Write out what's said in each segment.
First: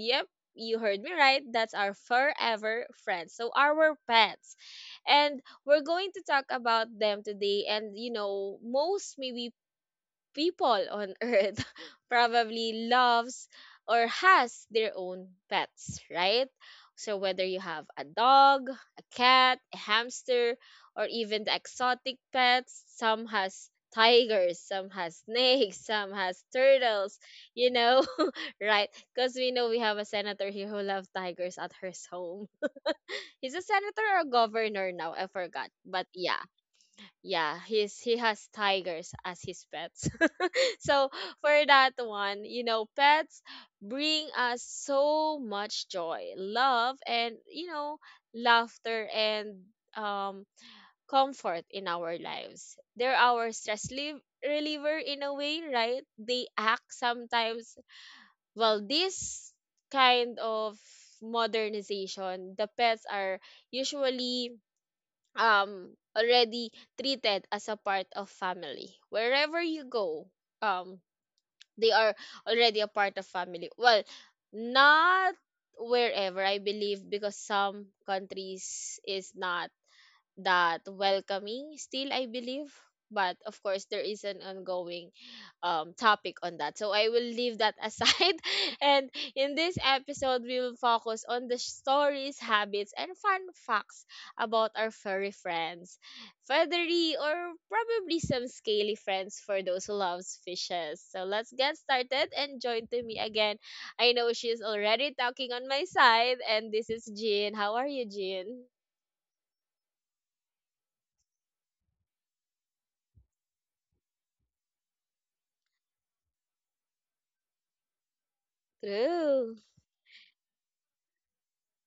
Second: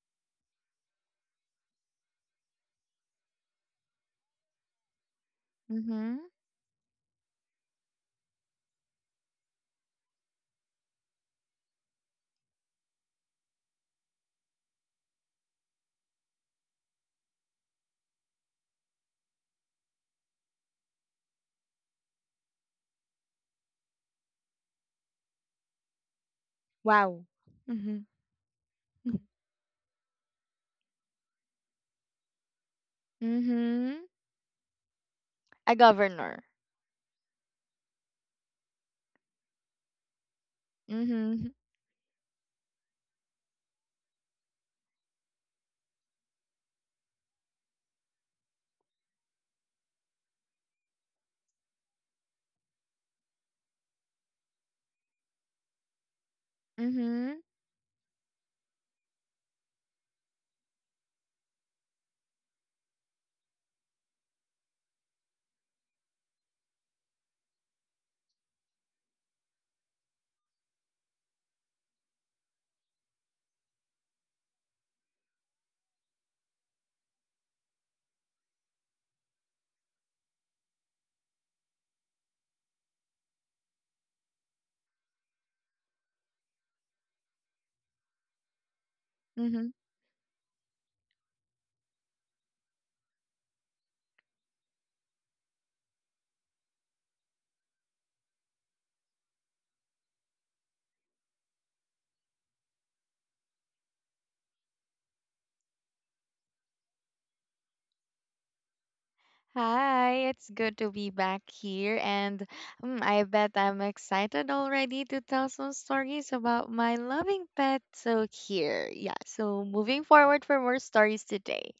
yep, you heard me right. That's our forever friends. So our pets, and we're going Mhm. to talk about them today. And you know, most maybe people on earth probably loves or has their own pets, right? So whether you have a dog, a cat, a hamster, or even the exotic pets, some has tigers, some has snakes, some has Wow. turtles, you Mhm. know, right? Because we know we have a senator here who loves tigers at her home. He's a Mhm. senator or a governor now, I A forgot. But governor. yeah, yeah, he has tigers as his pets. So Mhm. for that one, you know, pets bring us so much joy, love, and you know, laughter and um comfort in our lives. They're our reliever in a way, right? They act Mhm. sometimes. Well, this kind of modernization, the pets are usually already treated as a part of family wherever you go. um they are already a part of family. Well, not wherever, I believe, because some countries is not that welcoming still, I believe. But of course there is an ongoing topic on that, so I will leave that aside and in Mhm. this episode we will focus on the stories, habits, and fun facts about our furry friends, feathery, or probably some scaly friends for those who loves fishes. So let's get started and join to me again. I know she's already talking on my side, and this is Jean. How are you, Jean? Hi, it's good to be back here, and I bet I'm excited already to tell some stories about my loving pet. So here, yeah. True. So moving forward for more stories today,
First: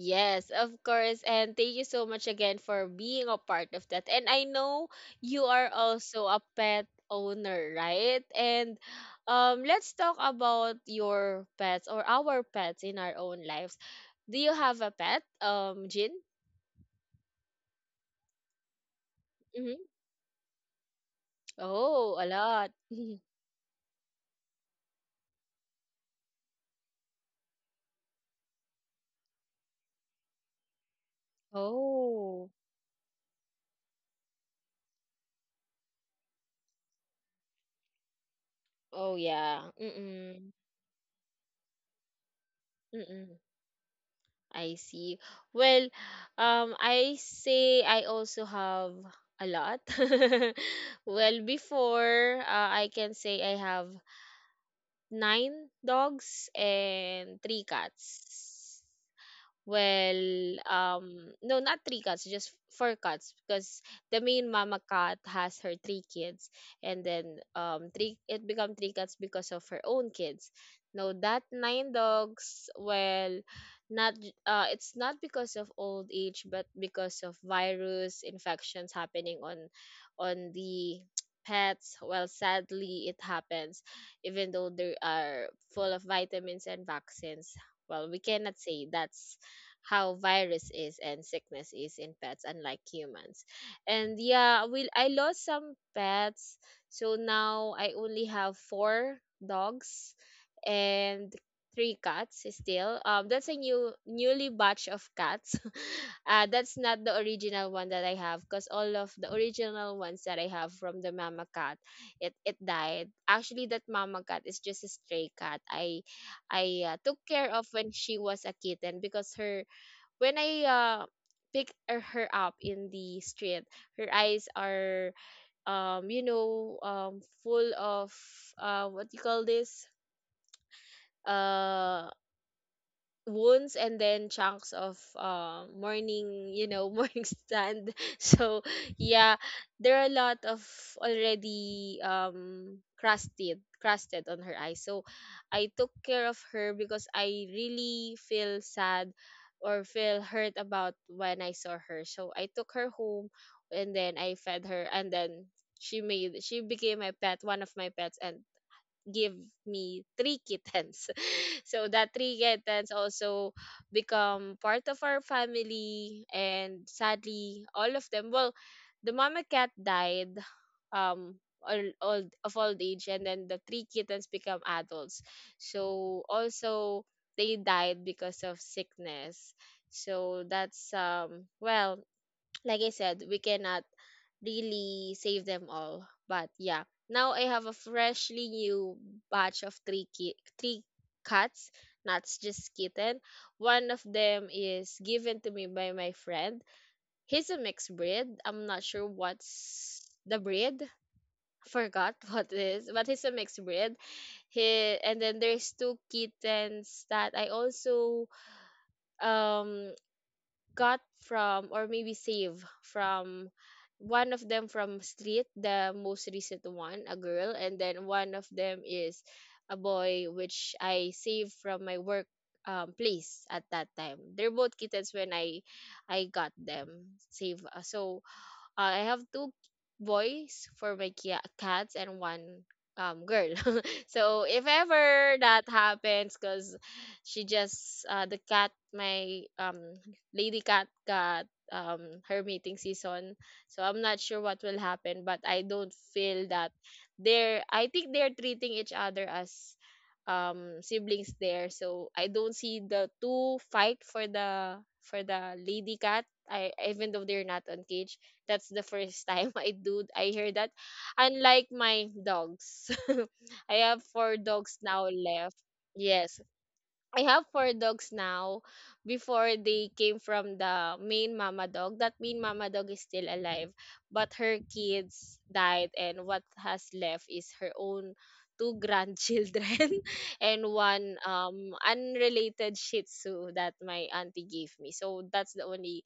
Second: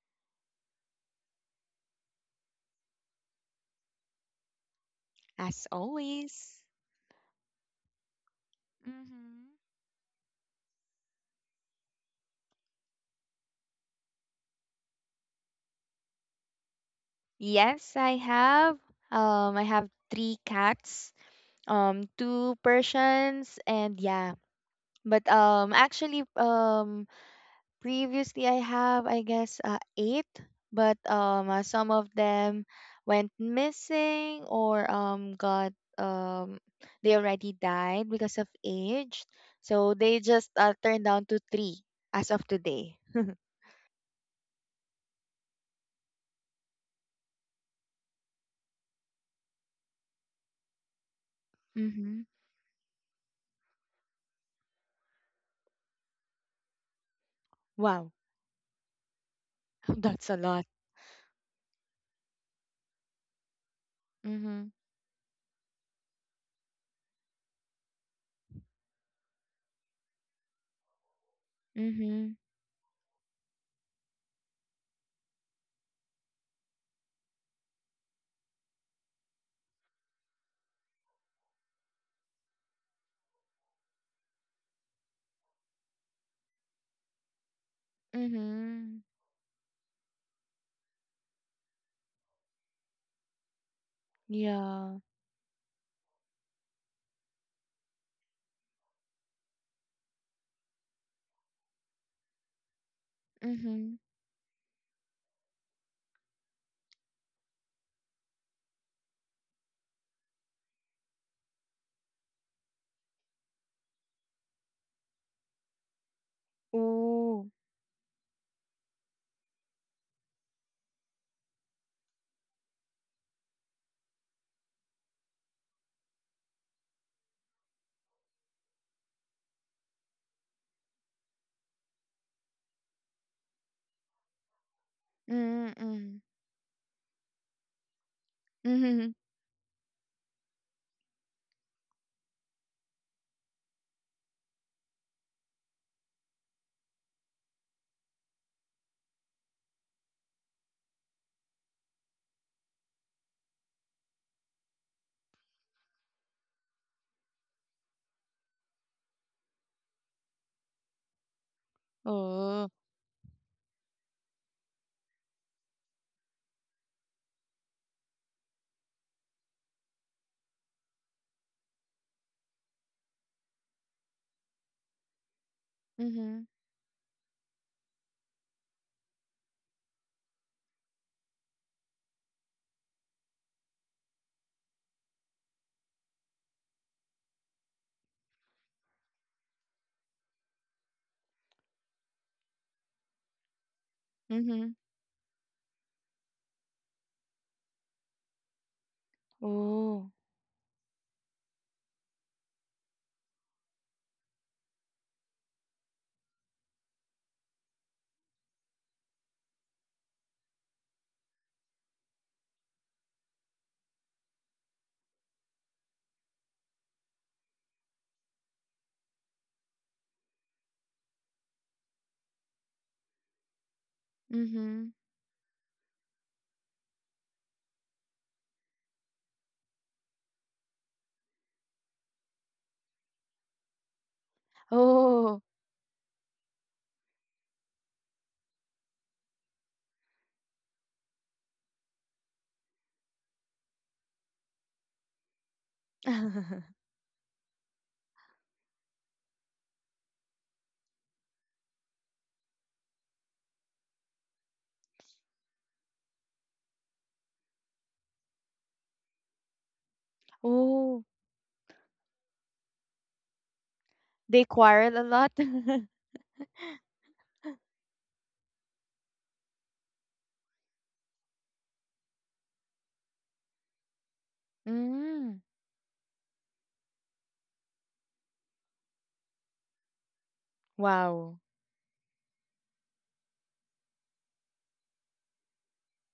Yes, of course. And thank you so much again for being a part of that. And I know you as are also a always. pet owner, right? And Mhm. Let's talk about your pets or our pets in our own lives. Do you have a pet? Jin? Yes, I have. I Hmm. have three cats, Oh, a two lot. Persians, and yeah, But actually previously I have, I guess, 8, but some of Oh. them went missing or got, they already died because of age. Oh yeah. So they just Mm-mm. Turned down to 3 as of today. Mm-mm. I see. Well, I say I also have a lot. Well, Mhm. before, I can say I have nine dogs and three Wow. cats. That's a lot. Well, no, not three cats, just four cats, because the main Mhm. mama cat has her three kids, and then three, it become three cats because of her own kids. No, that nine Mhm. dogs, well, not j- it's not because of old age, but because of virus infections happening on the pets. Well, sadly, it happens, even though they are full of vitamins and vaccines. Well, we cannot say Mhm. that's how virus is and sickness is in pets, unlike humans. And yeah, we Yeah. I lost some pets, so now I only have four dogs and three cats still. That's a Mhm. Newly batch of cats. Uh, that's not the original one that I have, because all of the original ones that I have from the mama cat, it died. Actually, that mama cat is just a stray cat. I Uh, took Ooh. care of when she was a kitten. Because her, when I uh, pick her up in the street, her eyes are you know, full of uh, what you call this, uh, wounds, and then chunks of Mm-mm. Mhm. morning, you know, morning stand. So yeah, there are a lot of already crusted on her eyes. So I took care of her because I really feel sad or feel hurt about when I saw her, so I took her home. And then I fed her, and then she became my pet, one of my pets, and give me three kittens. So that three Oh. kittens also become part of our family. And sadly, all of them, well, the mama cat died, um old of old age, and then the three kittens become adults, so Mhm. also they died because of sickness. So that's um, well, like I said, we cannot really save them all. But yeah, now I have a freshly new batch of three cats, not just kitten. One of them Mhm. is given to me by my friend. He's a mixed breed. I'm not sure what's Oh. the breed. Forgot what it is, but he's a mixed breed. He, and then there's two kittens that I also um got from, or maybe save from, one of them from street, the most recent one a girl, and then one of them is a boy which I saved from my work place. At that time they're both Mhm. kittens when I got them save uh. So I have two boys for my cats and one girl. So if Oh. ever that happens, cause she just uh, the cat, my um, lady cat got her mating season. So I'm not sure what will happen, but I don't feel that they're I think they're treating each other as siblings there. So I don't see the two fight for the lady cat, I even though they're not on cage. That's the first time I hear that. Oh, Unlike my dogs. I have they four dogs quarrel a now lot? left. Yes. I have four dogs now. Before, they came from the main mama dog. That main mama dog is still alive. But her Mm. kids died, and what has left is her own two grandchildren and one Wow. Unrelated shih tzu that my auntie gave me. So that's the only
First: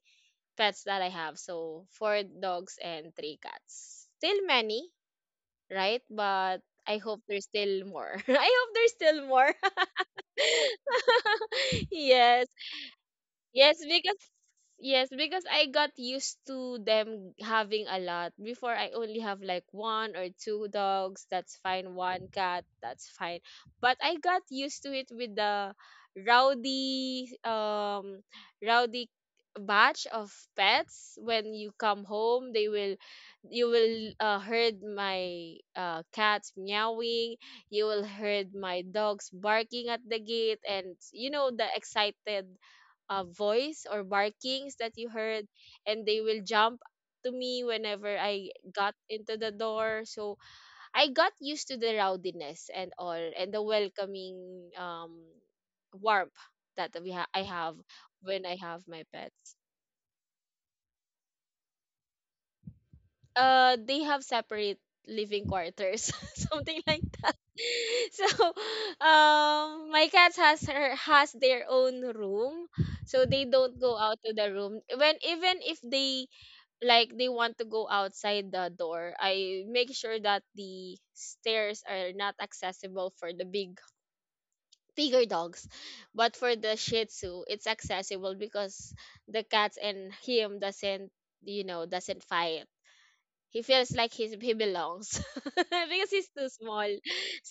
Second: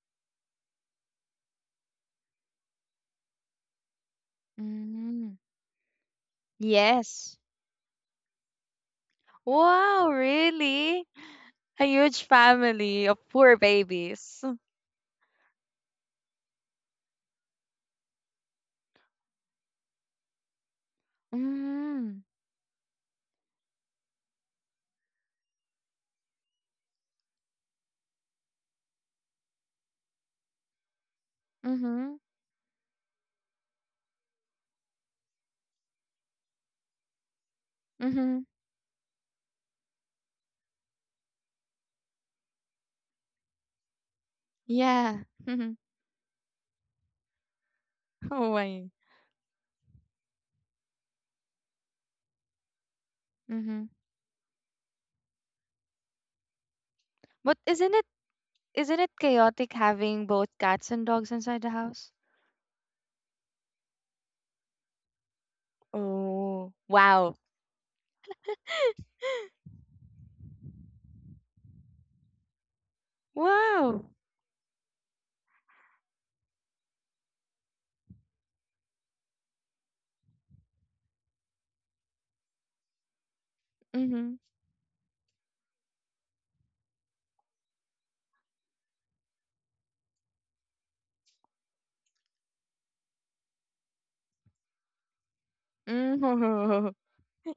pets that I have. So four dogs and three cats. Still many, Mm. right? But I hope Yes. there's still more. I hope there's still more. Wow, really? A huge Yes. family of poor Yes, because, babies. yes, because I got used to them having a lot. Before, I only have like one or two dogs, that's fine, Mm. one cat, that's fine. But I got used to it with the rowdy um rowdy batch of pets. When you come Mhm. home, they will, you will heard my cats meowing, you will Mhm. heard my dogs barking at the gate, and you know, the excited voice or barkings that you Yeah. heard, Mhm. and they will jump to me whenever Oh I my. got into the door. So I got used to the rowdiness and all, and the Mhm. welcoming warmth that I But have isn't it when I have isn't my it pets. chaotic having both cats and dogs inside the house? Uh, they have separate living quarters Oh, something like wow. that. So my cats has their own room, so they don't go Wow. out to the room. When, even if they like they want to go outside the door, I make sure that the stairs are not accessible for the Mhm. bigger dogs. But for the shih tzu it's accessible, because the cats and him doesn't, you know, doesn't fight. He feels like he belongs because he's too small. Mm.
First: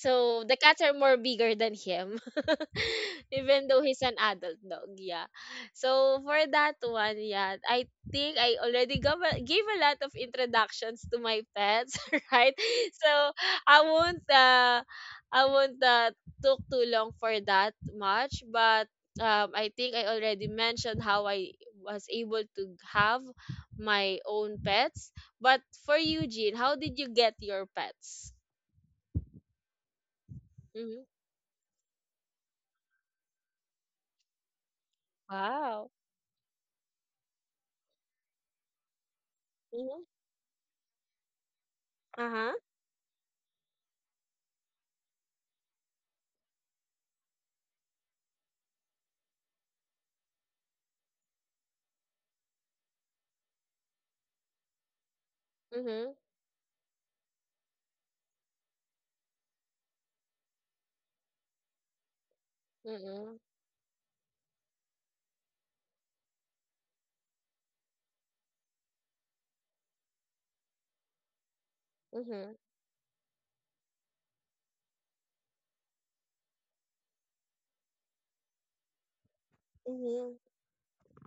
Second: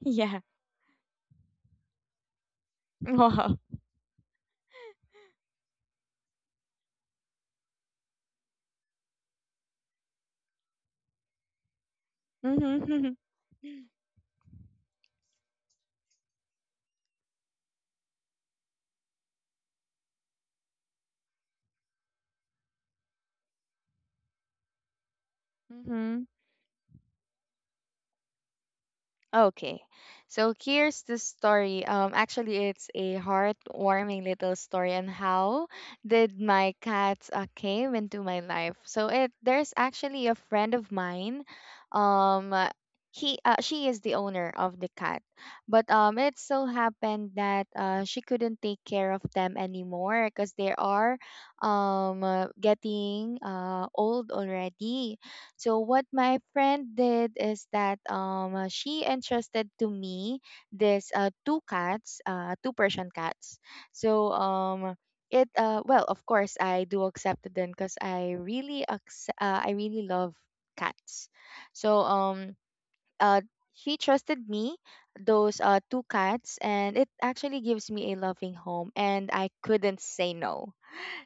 Yeah. the cats are more bigger than him, Wow. even though he's an adult dog. Yeah. So for that one, yeah, I think I already gave gave a lot of introductions to my pets, right? Mhm. So I won't uh, I won't took too long for that much. But I think I already mentioned how I was able to have my own pets. But for Mhm. you, Jean, how did you get your pets? Okay. So here's Mm-hmm. the story. Actually, it's a heartwarming little story on how Wow. did my cats came into my life. So it there's Mm-hmm. actually a friend of mine. Uh-huh. Um, uh, he She is the owner of the cat, but it so happened that she couldn't take care of them anymore because they are getting old already, so what Mm-hmm. my friend did is that she entrusted to me this two cats, two Persian Mm-hmm. cats. So it Well, of course I do accept them, because I really I really love cats. So Mm-hmm. um uh she trusted me those two cats, and it actually gives me a loving home and I couldn't say Mm-hmm. no.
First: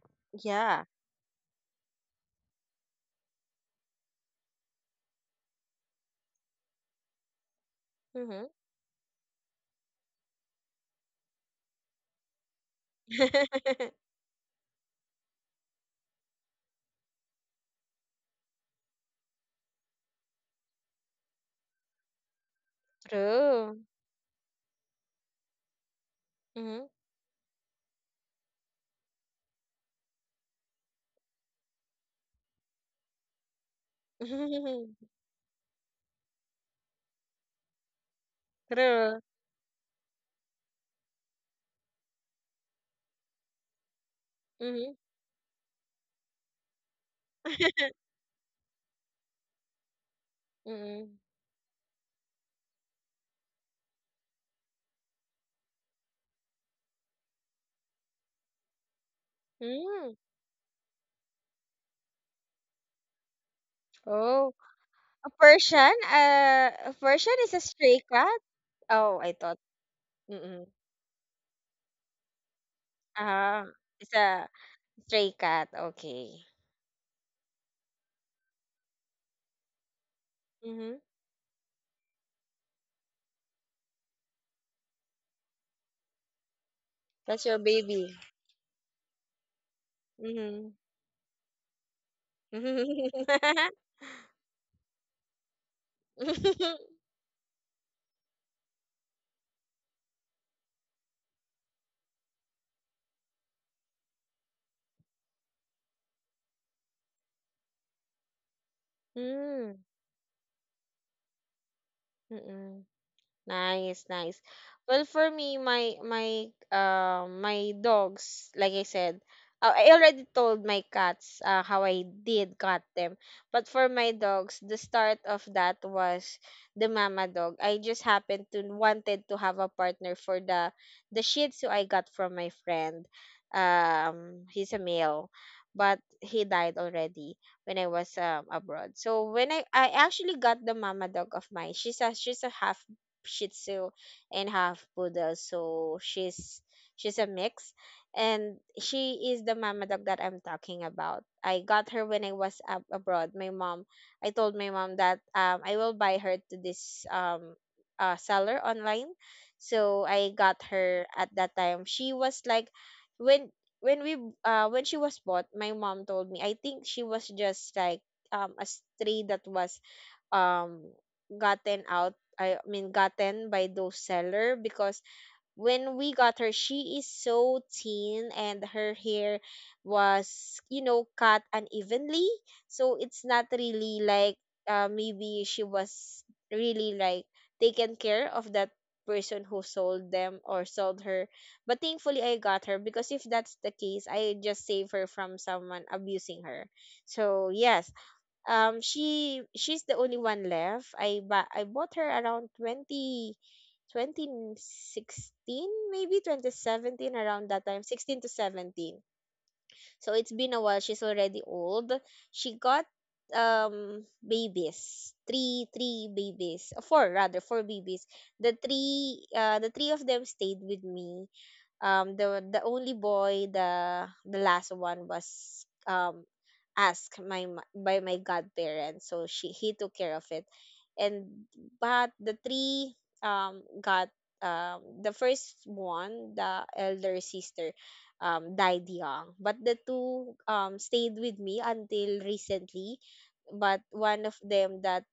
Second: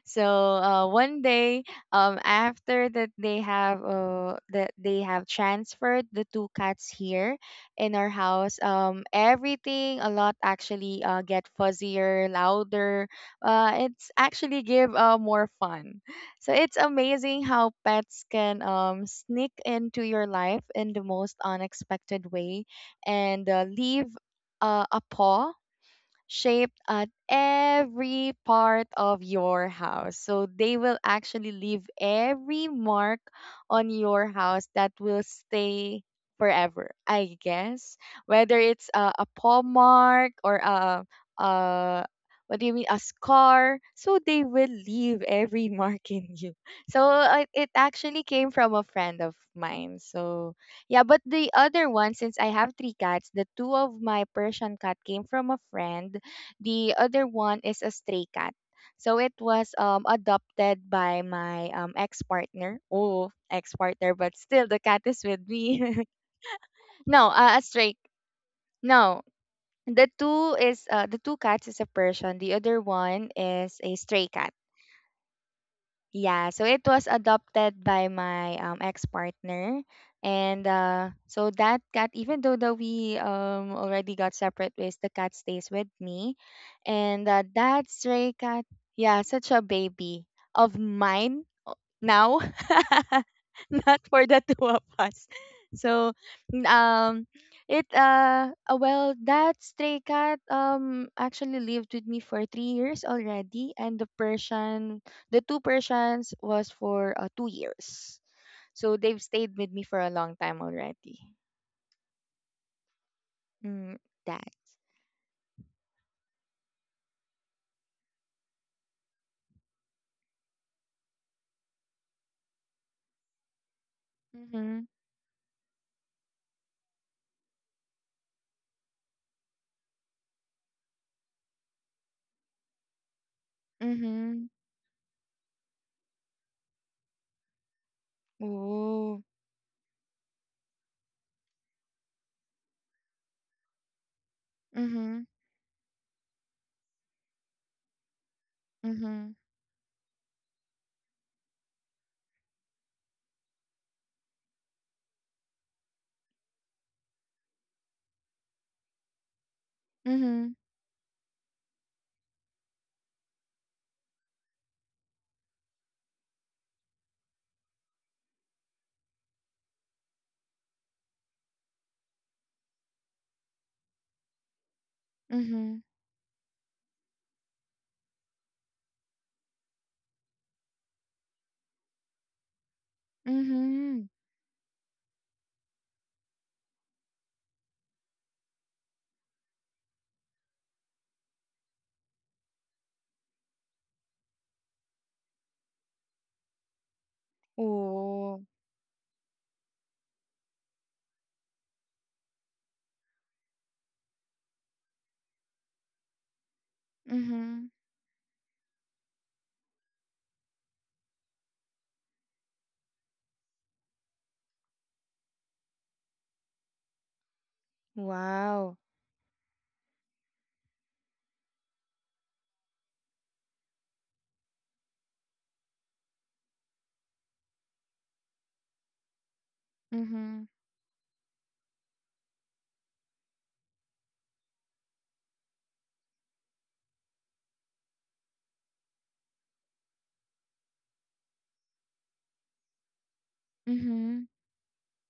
So Yeah. One day, after that they have transferred the two cats here in our Mm-hmm. house. Everything a lot actually get fuzzier, louder. It's actually give more fun. So it's amazing how pets can sneak into your life in the most unexpected way and True. leave a paw shaped Mm-hmm. at every part of your house. So they will actually leave every mark on your house that will stay forever, I guess. Whether it's a True. paw mark or a what do you mean a scar, so they will Mm-hmm. leave every mark in you. So it actually came from a friend of mine. So yeah, Mm-hmm. but the other one, since I have three cats, the two of my Persian cat came from a friend, the other one is a stray cat. So it was Mm-hmm. adopted by my ex partner. Oh, ex partner, but Oh. still the cat is A with Persian? me. A No, Persian is a a stray. stray cat? No, Oh, I thought. the two Mm-mm. cats is a Persian. The other one Ah, is a it's stray cat. a stray cat. Yeah, Okay. so it was adopted by my ex-partner, and Mm-hmm. So that cat, even though that we already got separate ways, the cat stays with me, and That's your that baby. stray cat, yeah, such a baby of Mm-hmm. mine now. Not for the two of us. So n- it well, that stray cat actually lived with me for 3 years already, and the two Persians was for 2 years, so they've stayed with me for Mm. a long time already. Mm-mm. Mm, Nice, that nice. Well, for me, my dogs, like I said, I already told my cats how I did got them. But for my mm-hmm dogs, the start of that was the mama dog. I just happened to wanted to have a partner for the Shih Tzu I got from my friend. mm-hmm. He's a male, but he died already when I was um, abroad. Ooh. So when I actually got the mama dog of mine, she's a half Shih Tzu and half Mm-hmm. Poodle. So she's a mix, and Mm-hmm. she is the mama dog that I'm talking about. I got her when I was ab- abroad. My mom, I told my mom that um, I will buy her to this um, uh, seller online. So I Mm-hmm. got her at that time. She was like, when when we when she was bought, my mom told me I think she was just like a stray that was um gotten out, I mean, gotten by those seller, because Mm-hmm. when we got her she is so thin and her hair was cut unevenly, so it's not really Mm-hmm. like, maybe she was really like taken care of that person who sold them or sold her. But thankfully I got her, because if that's the case, I just save her from someone abusing her. So yes, Ooh. She's the only one left. I bought her around twenty twenty sixteen, maybe 2017, around that Mm-hmm. time, 16 to 17. So it's been a while, she's already old. She got babies, three babies, four, rather, four babies. the Wow. three uh the three of them stayed with me. The only boy, the last one, was um asked by my godparents, so she he took care of it. Mhm. And but the three, got, the first one, the elder sister, died young. But the two stayed with me until recently. But one Mhm. of them that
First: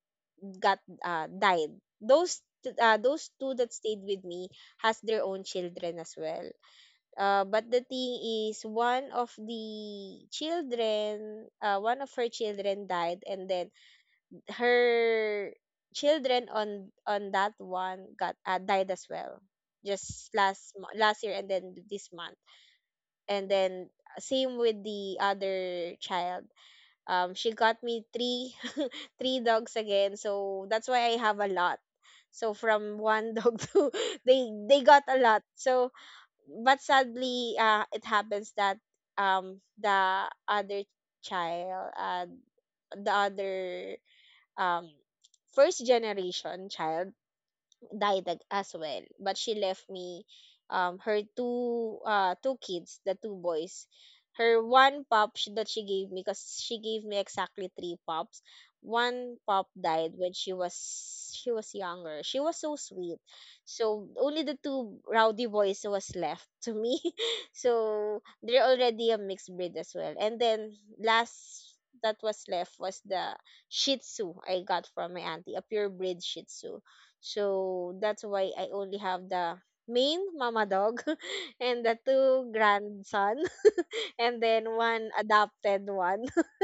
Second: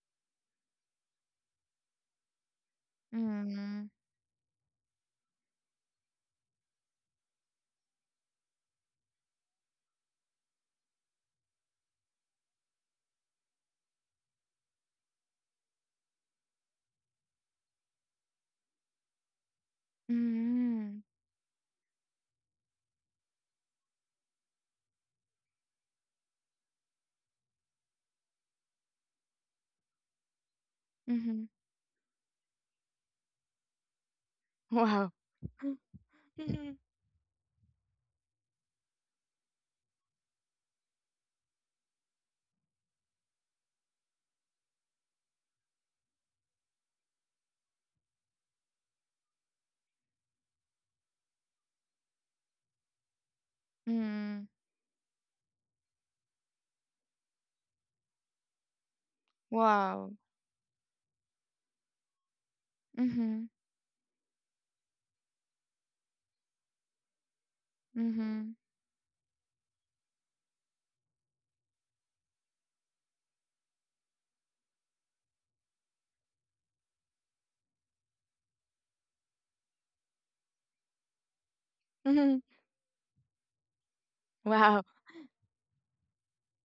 got, died. Those two that Mhm. stayed with me has their own children as well. Uh, But the thing is, one of the children, one of her children died, and then her children on that one got, died as well, just Mhm. last year and then this month. And then same with the other child. She got me three three dogs again, so that's why I have Mhm. a lot. So from one dog to, they got a lot. So Wow. Mhm. but sadly it happens that the other child, the other, um first generation child died as well. But she left me, her two, two kids, the two boys. Mhm. Her one pup that she gave me, cause she gave me exactly three pups. One pup Wow. died when she was younger. She was so sweet. Mhm. So only the two rowdy boys was left to me. So Mhm. they're already a mixed breed as well. And then last that was left was the Shih Tzu I got from my auntie, a pure breed Shih Tzu. So that's why I only have the main mama dog and the Mhm. two grandson, and then Wow. one adopted one.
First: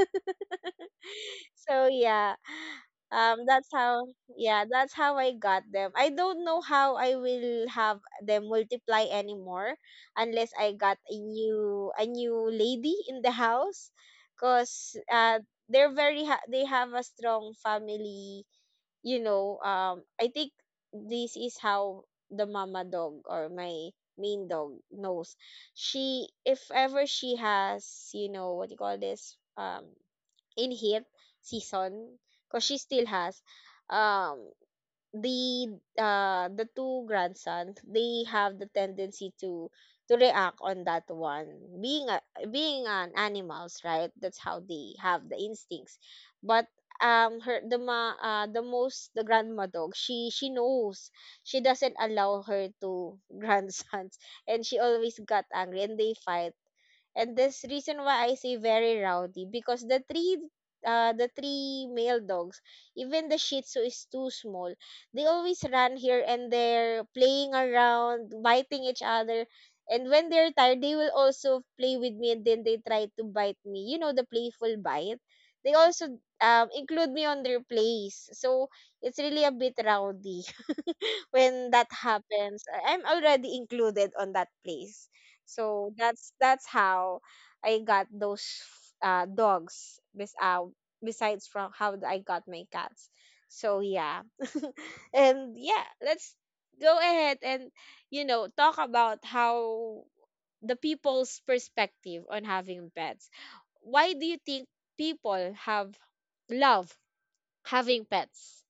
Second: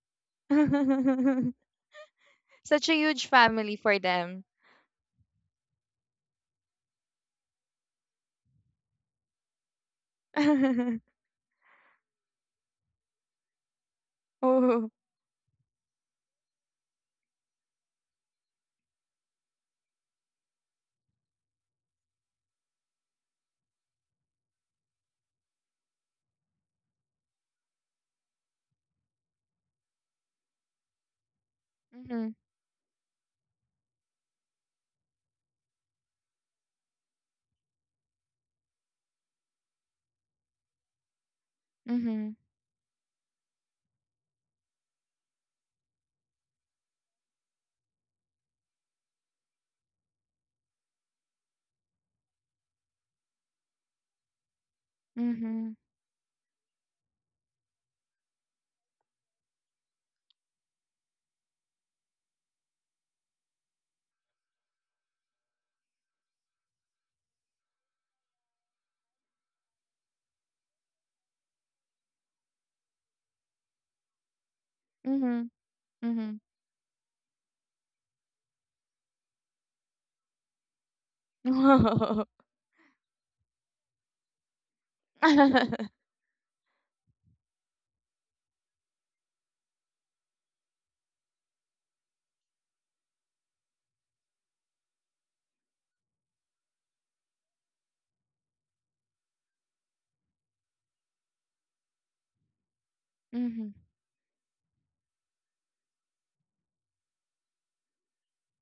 So yeah. Such a huge That's family for how them. yeah, that's how I got them. I don't know how I will have them multiply anymore, unless I got a new lady in the house, Oh. cuz they're very they have a strong family, I think this is how the mama dog, or my main dog, knows. She, if ever she has, you know, what do you call this, in heat season, Mhm. because she still has, um, the the two grandsons, they have the tendency to react on that one, being a, Mhm. being an animals, right, that's how they have the instincts. But her the ma the grandma dog, she knows, she doesn't allow her to grandsons, and she always got Mhm. angry and they fight. And this reason why I say very rowdy, because the three, the three male dogs, even the Shih Tzu, is too small. They always run here and there, playing around, biting each other. And when they're tired, they will also play with me, and then they try to bite me. You know, the playful bite. Mhm. They also Mhm. Include me on their plays. So it's really a bit rowdy when that Wow. happens. I'm already included on that place. So that's how I got those, dogs. Besides from how I got my cats. So yeah, and yeah, let's go ahead and talk about how the people's perspective on having pets. Mhm. Why do you think people have love having pets?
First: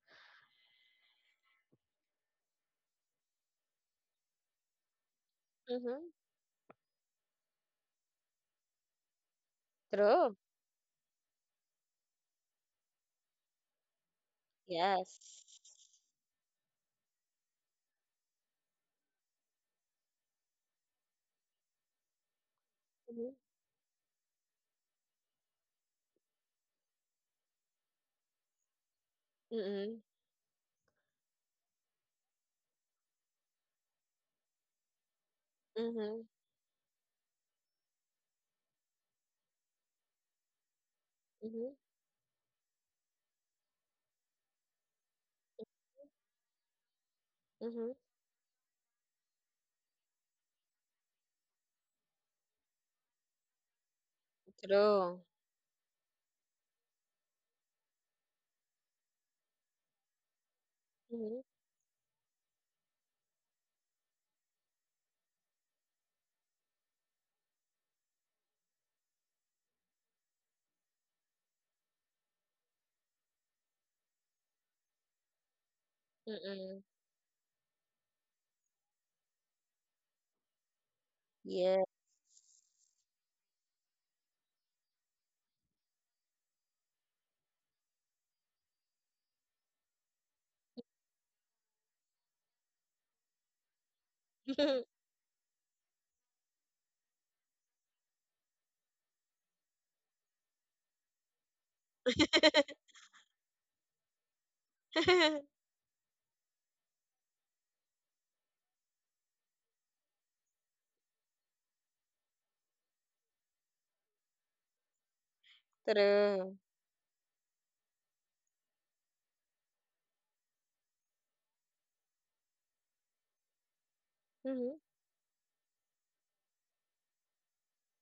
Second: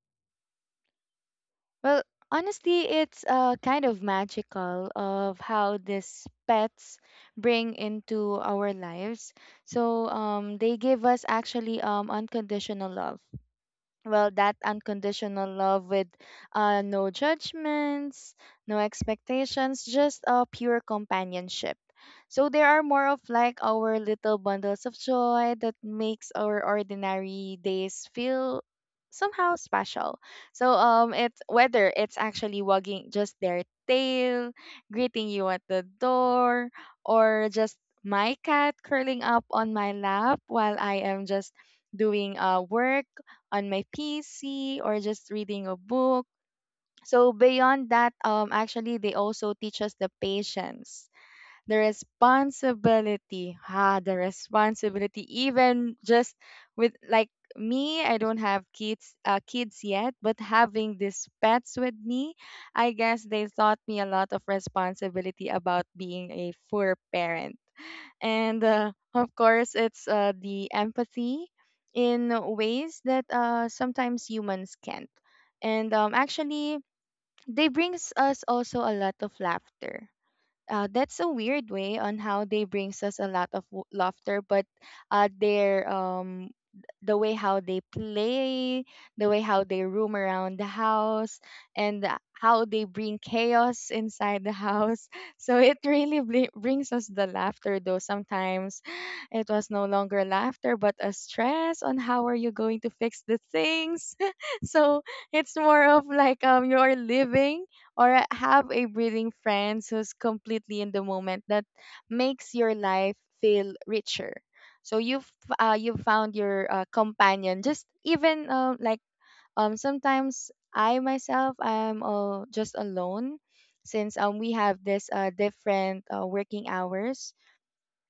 Well, honestly, it's kind of magical of how Mm-hmm. these pets bring into our lives. So True. They give us actually unconditional love, well, that unconditional Yes. love with no judgments, no expectations, just a pure companionship. So there are more of Mm-hmm. like our little bundles of joy that makes our ordinary days feel somehow Mm-hmm. special. So um, it's whether it's actually wagging just their tail greeting you at the Mm-hmm. door, or just my cat curling up on my lap while I am just doing work on my PC or just reading a book. So beyond Mm-hmm. that, actually they also teach us the patience, the responsibility, True. even just with like me. I don't have kids yet, but having these pets with me, I guess they taught me a lot of responsibility about being a poor parent, and of course it's the empathy in ways that sometimes humans can't. And actually Mm. they brings us also a lot of laughter, that's a weird Yeah. way on how they brings us a lot of laughter, but their the way how they play, the way how they roam around the house, and how they bring chaos inside the house. So it really brings us the laughter, though sometimes it was no longer laughter, but a stress on how are you going to fix the things. So it's more of like um, you're living, or I have a breathing friend who's completely in the moment that makes your life feel richer. So you found True. your companion. Just even like um, sometimes I myself I'm just alone, since um, we have Mhm. this different working hours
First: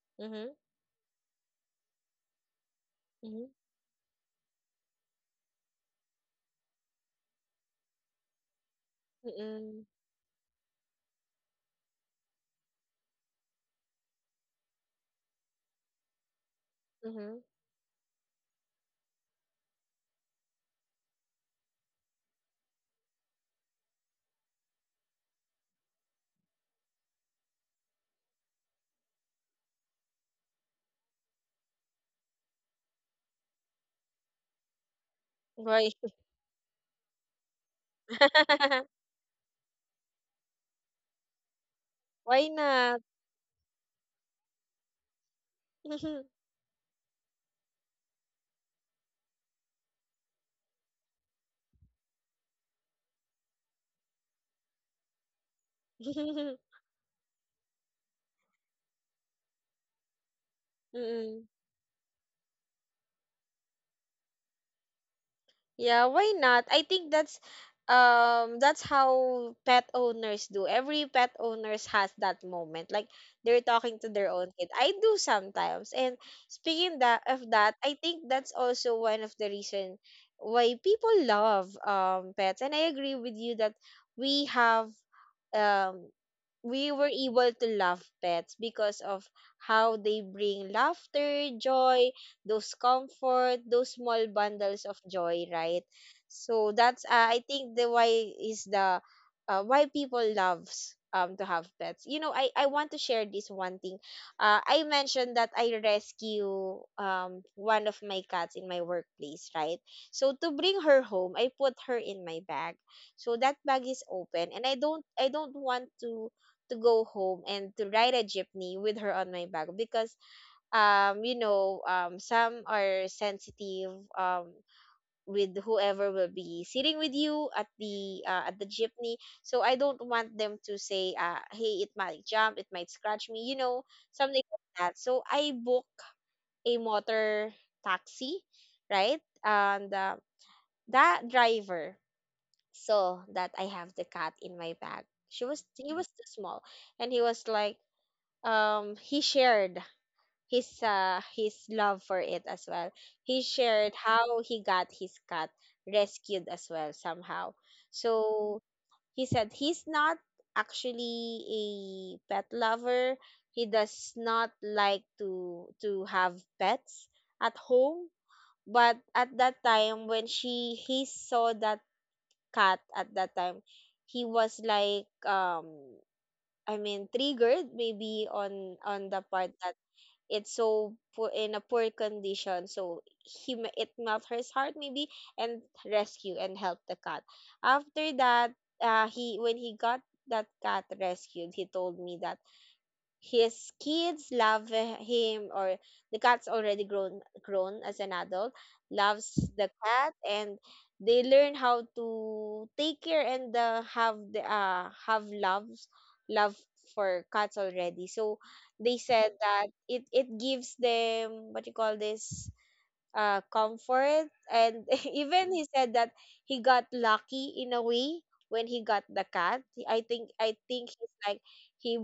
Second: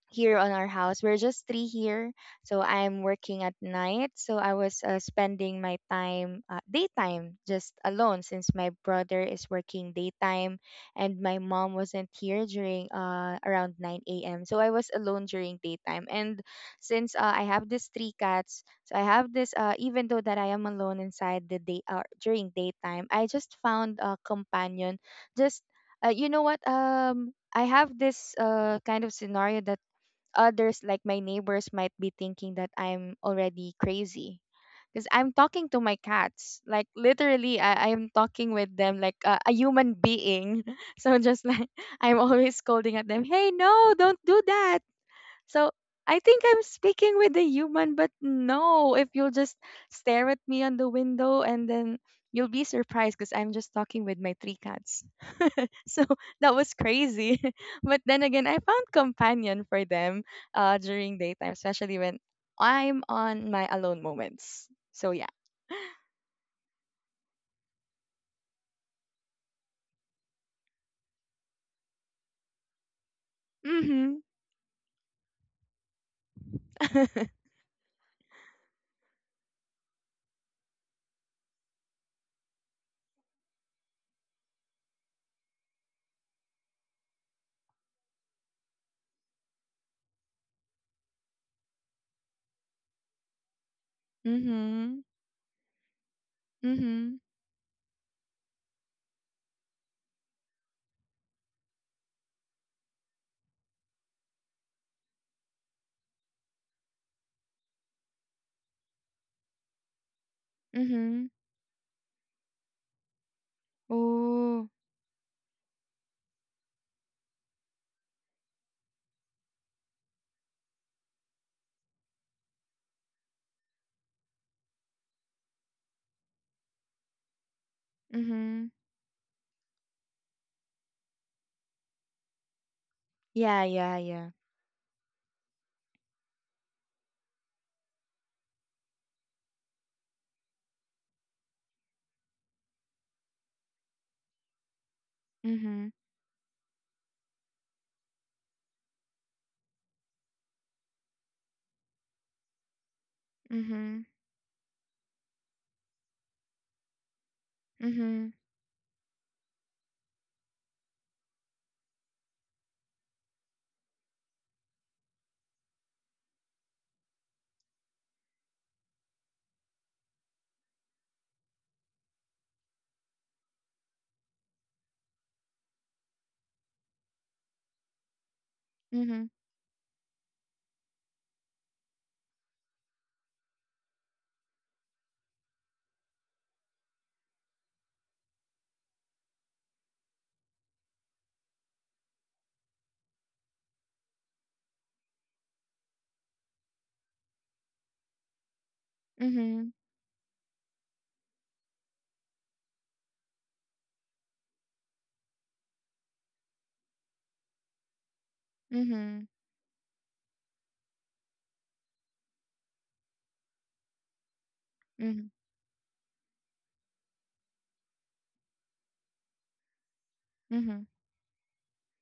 here on Mhm. our house. We're just three here, so I'm working Mhm. at night. So I was spending my time, daytime, just alone, since my brother is Mm. working daytime, and my mom wasn't here during around 9 a.m. So I was alone during daytime, and since I Mhm. have these three cats, so I have this uh, even though that I am alone inside the day or during daytime, I just found a companion. Just you know what um, I have this kind of scenario that others, like my neighbors, might be thinking that I'm already crazy. Because I'm talking to my Why? cats. Like, literally, I'm talking with them like a human being. So, just like, I'm Why always scolding at not? them, hey, no, don't do that. So I think I'm speaking with a human, but no, if you'll just stare at me on the window and then you'll be surprised because I'm just talking with my three cats. So that was crazy. But then again, I found companion for them during daytime, Mm. especially when I'm on my alone moments. So yeah. Yeah, why not? I think that's how pet owners do. Every pet owners has that moment. Like they're talking Mm-hmm. to their own kid. I do sometimes. And speaking that of that, I think that's also one of the reason why people love pets. And I agree with you that we have um we were able to love pets because of how they bring laughter, joy, those comfort, those small bundles Mm-hmm. of joy, right? So that's, Mm-hmm. I think the why is the, why people loves to have pets. You know, I want to share this one thing. I mentioned that I rescue one of my cats in my workplace, right? So to bring her Mm-hmm. home, I put her in my bag, so that bag is open, and Ooh. I don't want to go home and to ride a jeepney with her on my back, because some are sensitive um with whoever will be sitting with you at the, at the Mm-hmm. jeepney. So I don't want them to say, hey, it might jump, it might scratch me, Yeah, yeah, yeah. something like that. So I book a motor taxi, right, and that driver saw that I have the cat in my bag. She was Mm-hmm. He was too small, and he was like, he shared his love for it as well. He shared Mm-hmm. how he got his cat rescued as well, somehow. Mm-hmm. So he said he's not actually a pet lover, he does not like to have pets at home. But at that time when she he saw that cat at that time, he was like, I mean, triggered maybe on the Mm-hmm. part that it's so poor, in a poor condition, so he it melt his heart maybe, and rescue and help the cat. After that, he, when he got that cat rescued, he told me that his kids love, him, or the cat's already grown as an adult, loves the Mhm. cat, and they learn how to take care, and have the, have love for cats already. So they Mhm. said that it gives them, what you call this, comfort, and Mhm. even he said that he got lucky in a way when he got the cat. i think i Mhm. think he's like, he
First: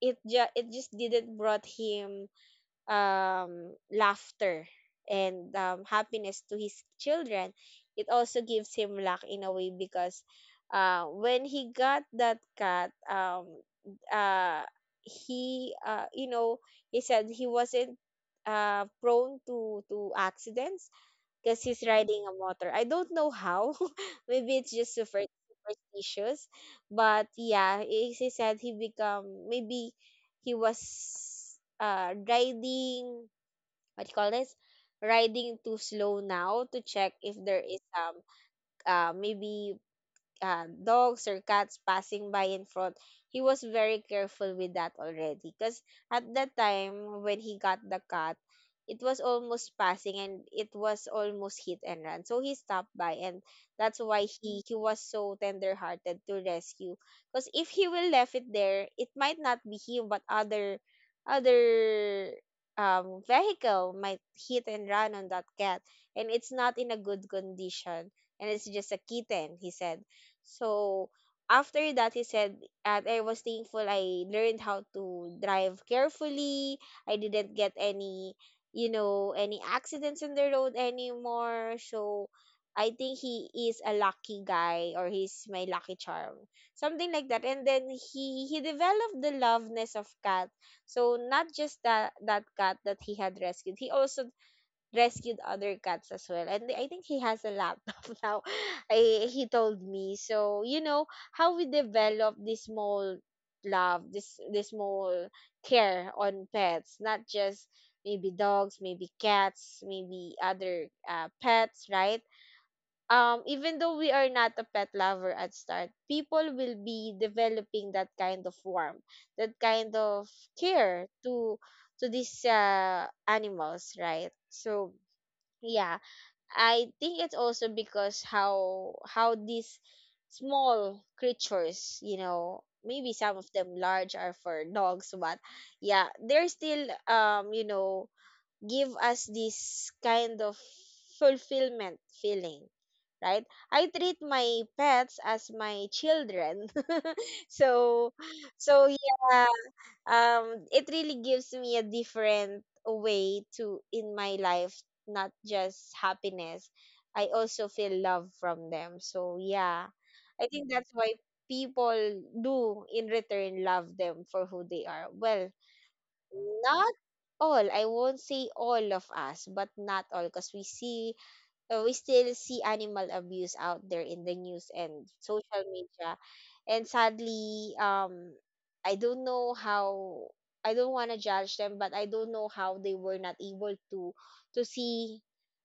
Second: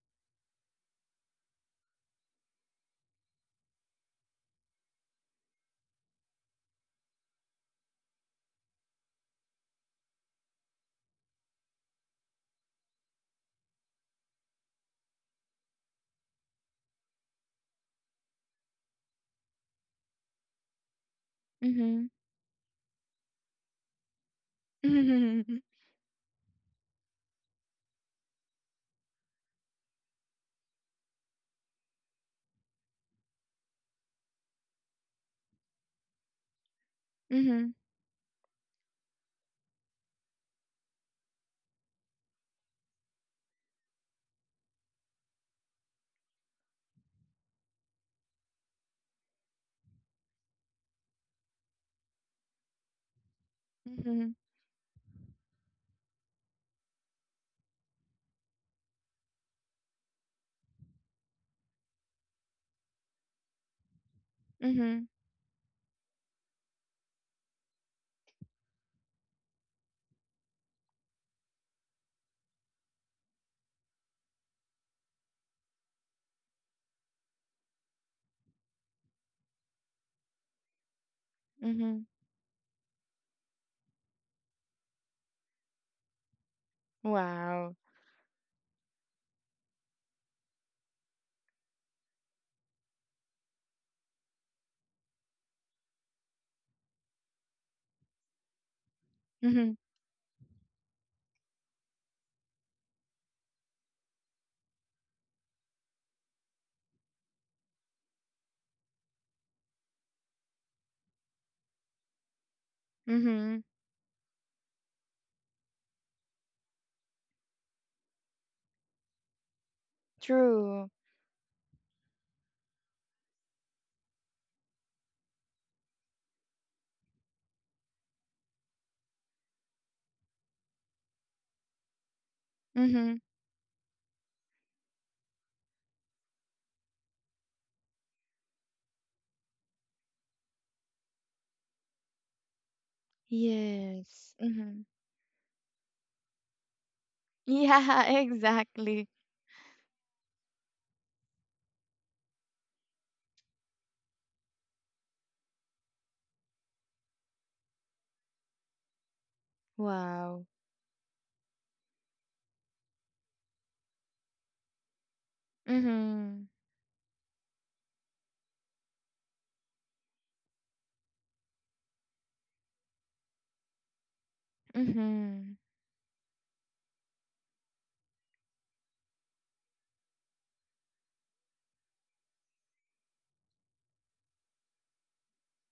it just didn't brought him laughter, and happiness to his children. It also gives him luck in a way, because when he got that cat, uh he you know he said he wasn't prone to accidents, because Mhm. he's Mhm. riding a motor. I don't know how. Maybe it's just super superstitious. But yeah, he said he become maybe he was riding, what do you call this? Riding too slow now to check if there Mhm. is maybe, dogs or cats passing by in front. He was very careful with that already. Because at that time, when he got the cat, it was almost passing and it was almost hit and run. So he stopped by, and that's why Mhm. He was so tender hearted to rescue. Because if he will left it there, it might not be him, but other other vehicle might hit Mhm. and Mhm. run on that cat, and it's not in a good condition, and it's just a kitten, he said. So after that, he said that I was thankful I learned how to drive carefully. I didn't get any, any accidents on the road anymore. So I think he is a lucky guy, or he's my lucky charm. Something like that. And Wow. then he developed the loveness of cat. So not just that cat that he had rescued, he also rescued other cats as well. And I think he has a laptop now. He Mhm. told me. So, you know, how we develop this small love, this small care on pets, not just maybe dogs, maybe cats, maybe other, pets, right? Mhm. Even though we are not a pet lover at start, people will be developing that kind of warmth, that kind of True. care to these, animals, right? So yeah i think it's also because how these small creatures, maybe Mhm. some of them large are for dogs, but yeah, they're still, give us this kind of fulfillment feeling, right? I treat Yes. my Mhm. pets as my children, Yeah, so so exactly. yeah it really gives me a different way to in my life, not just happiness. I also feel love from them, so yeah, Wow. I think that's why people do in return love them for who they are. Well, Mhm. not all, I won't say all of us, but not all, because we see, we still see animal abuse out there in the news and Mhm. social media. And sadly, I don't know how. I don't want to judge them, but I don't know how they were not able to see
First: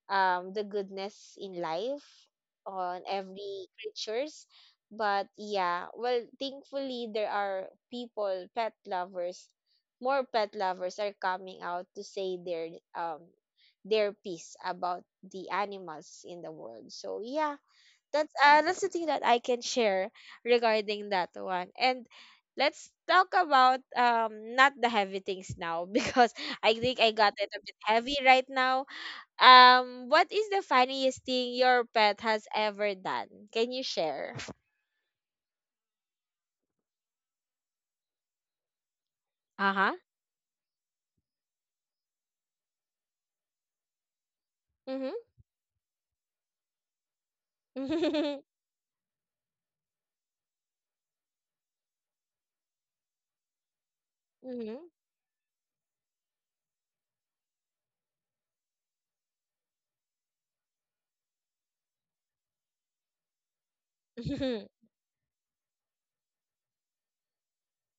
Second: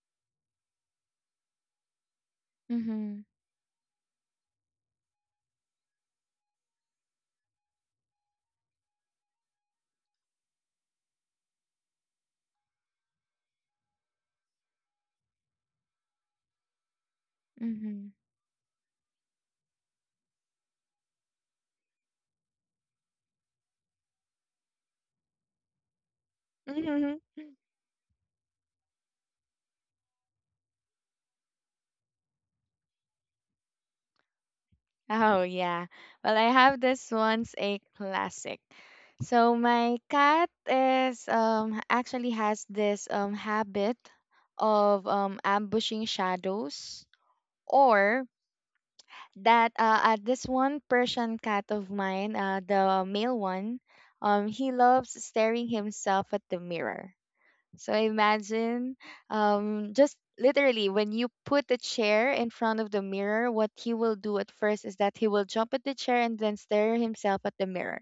the goodness in life on Mhm. every creatures. But yeah, well, thankfully there are people, pet lovers. More pet lovers are coming out to say their, um their piece about the animals in the world. So yeah, Mhm. that's a recipe that I can share regarding that one. And let's talk about, not the heavy things now, because I think I Mhm. got it a bit heavy right now. What is the funniest thing your pet has ever done? Can you share? Oh, yeah. Well, I have this one's a classic. So Uh huh. my cat is um, actually has this um, habit of Mhm. um, ambushing shadows, or that this one Persian cat of mine, the male one, um, he Mhm. loves staring himself at the mirror. So imagine just literally when you put the chair in front of the mirror, what he will do at Mhm. first is that he will jump at the chair and then stare himself at the mirror.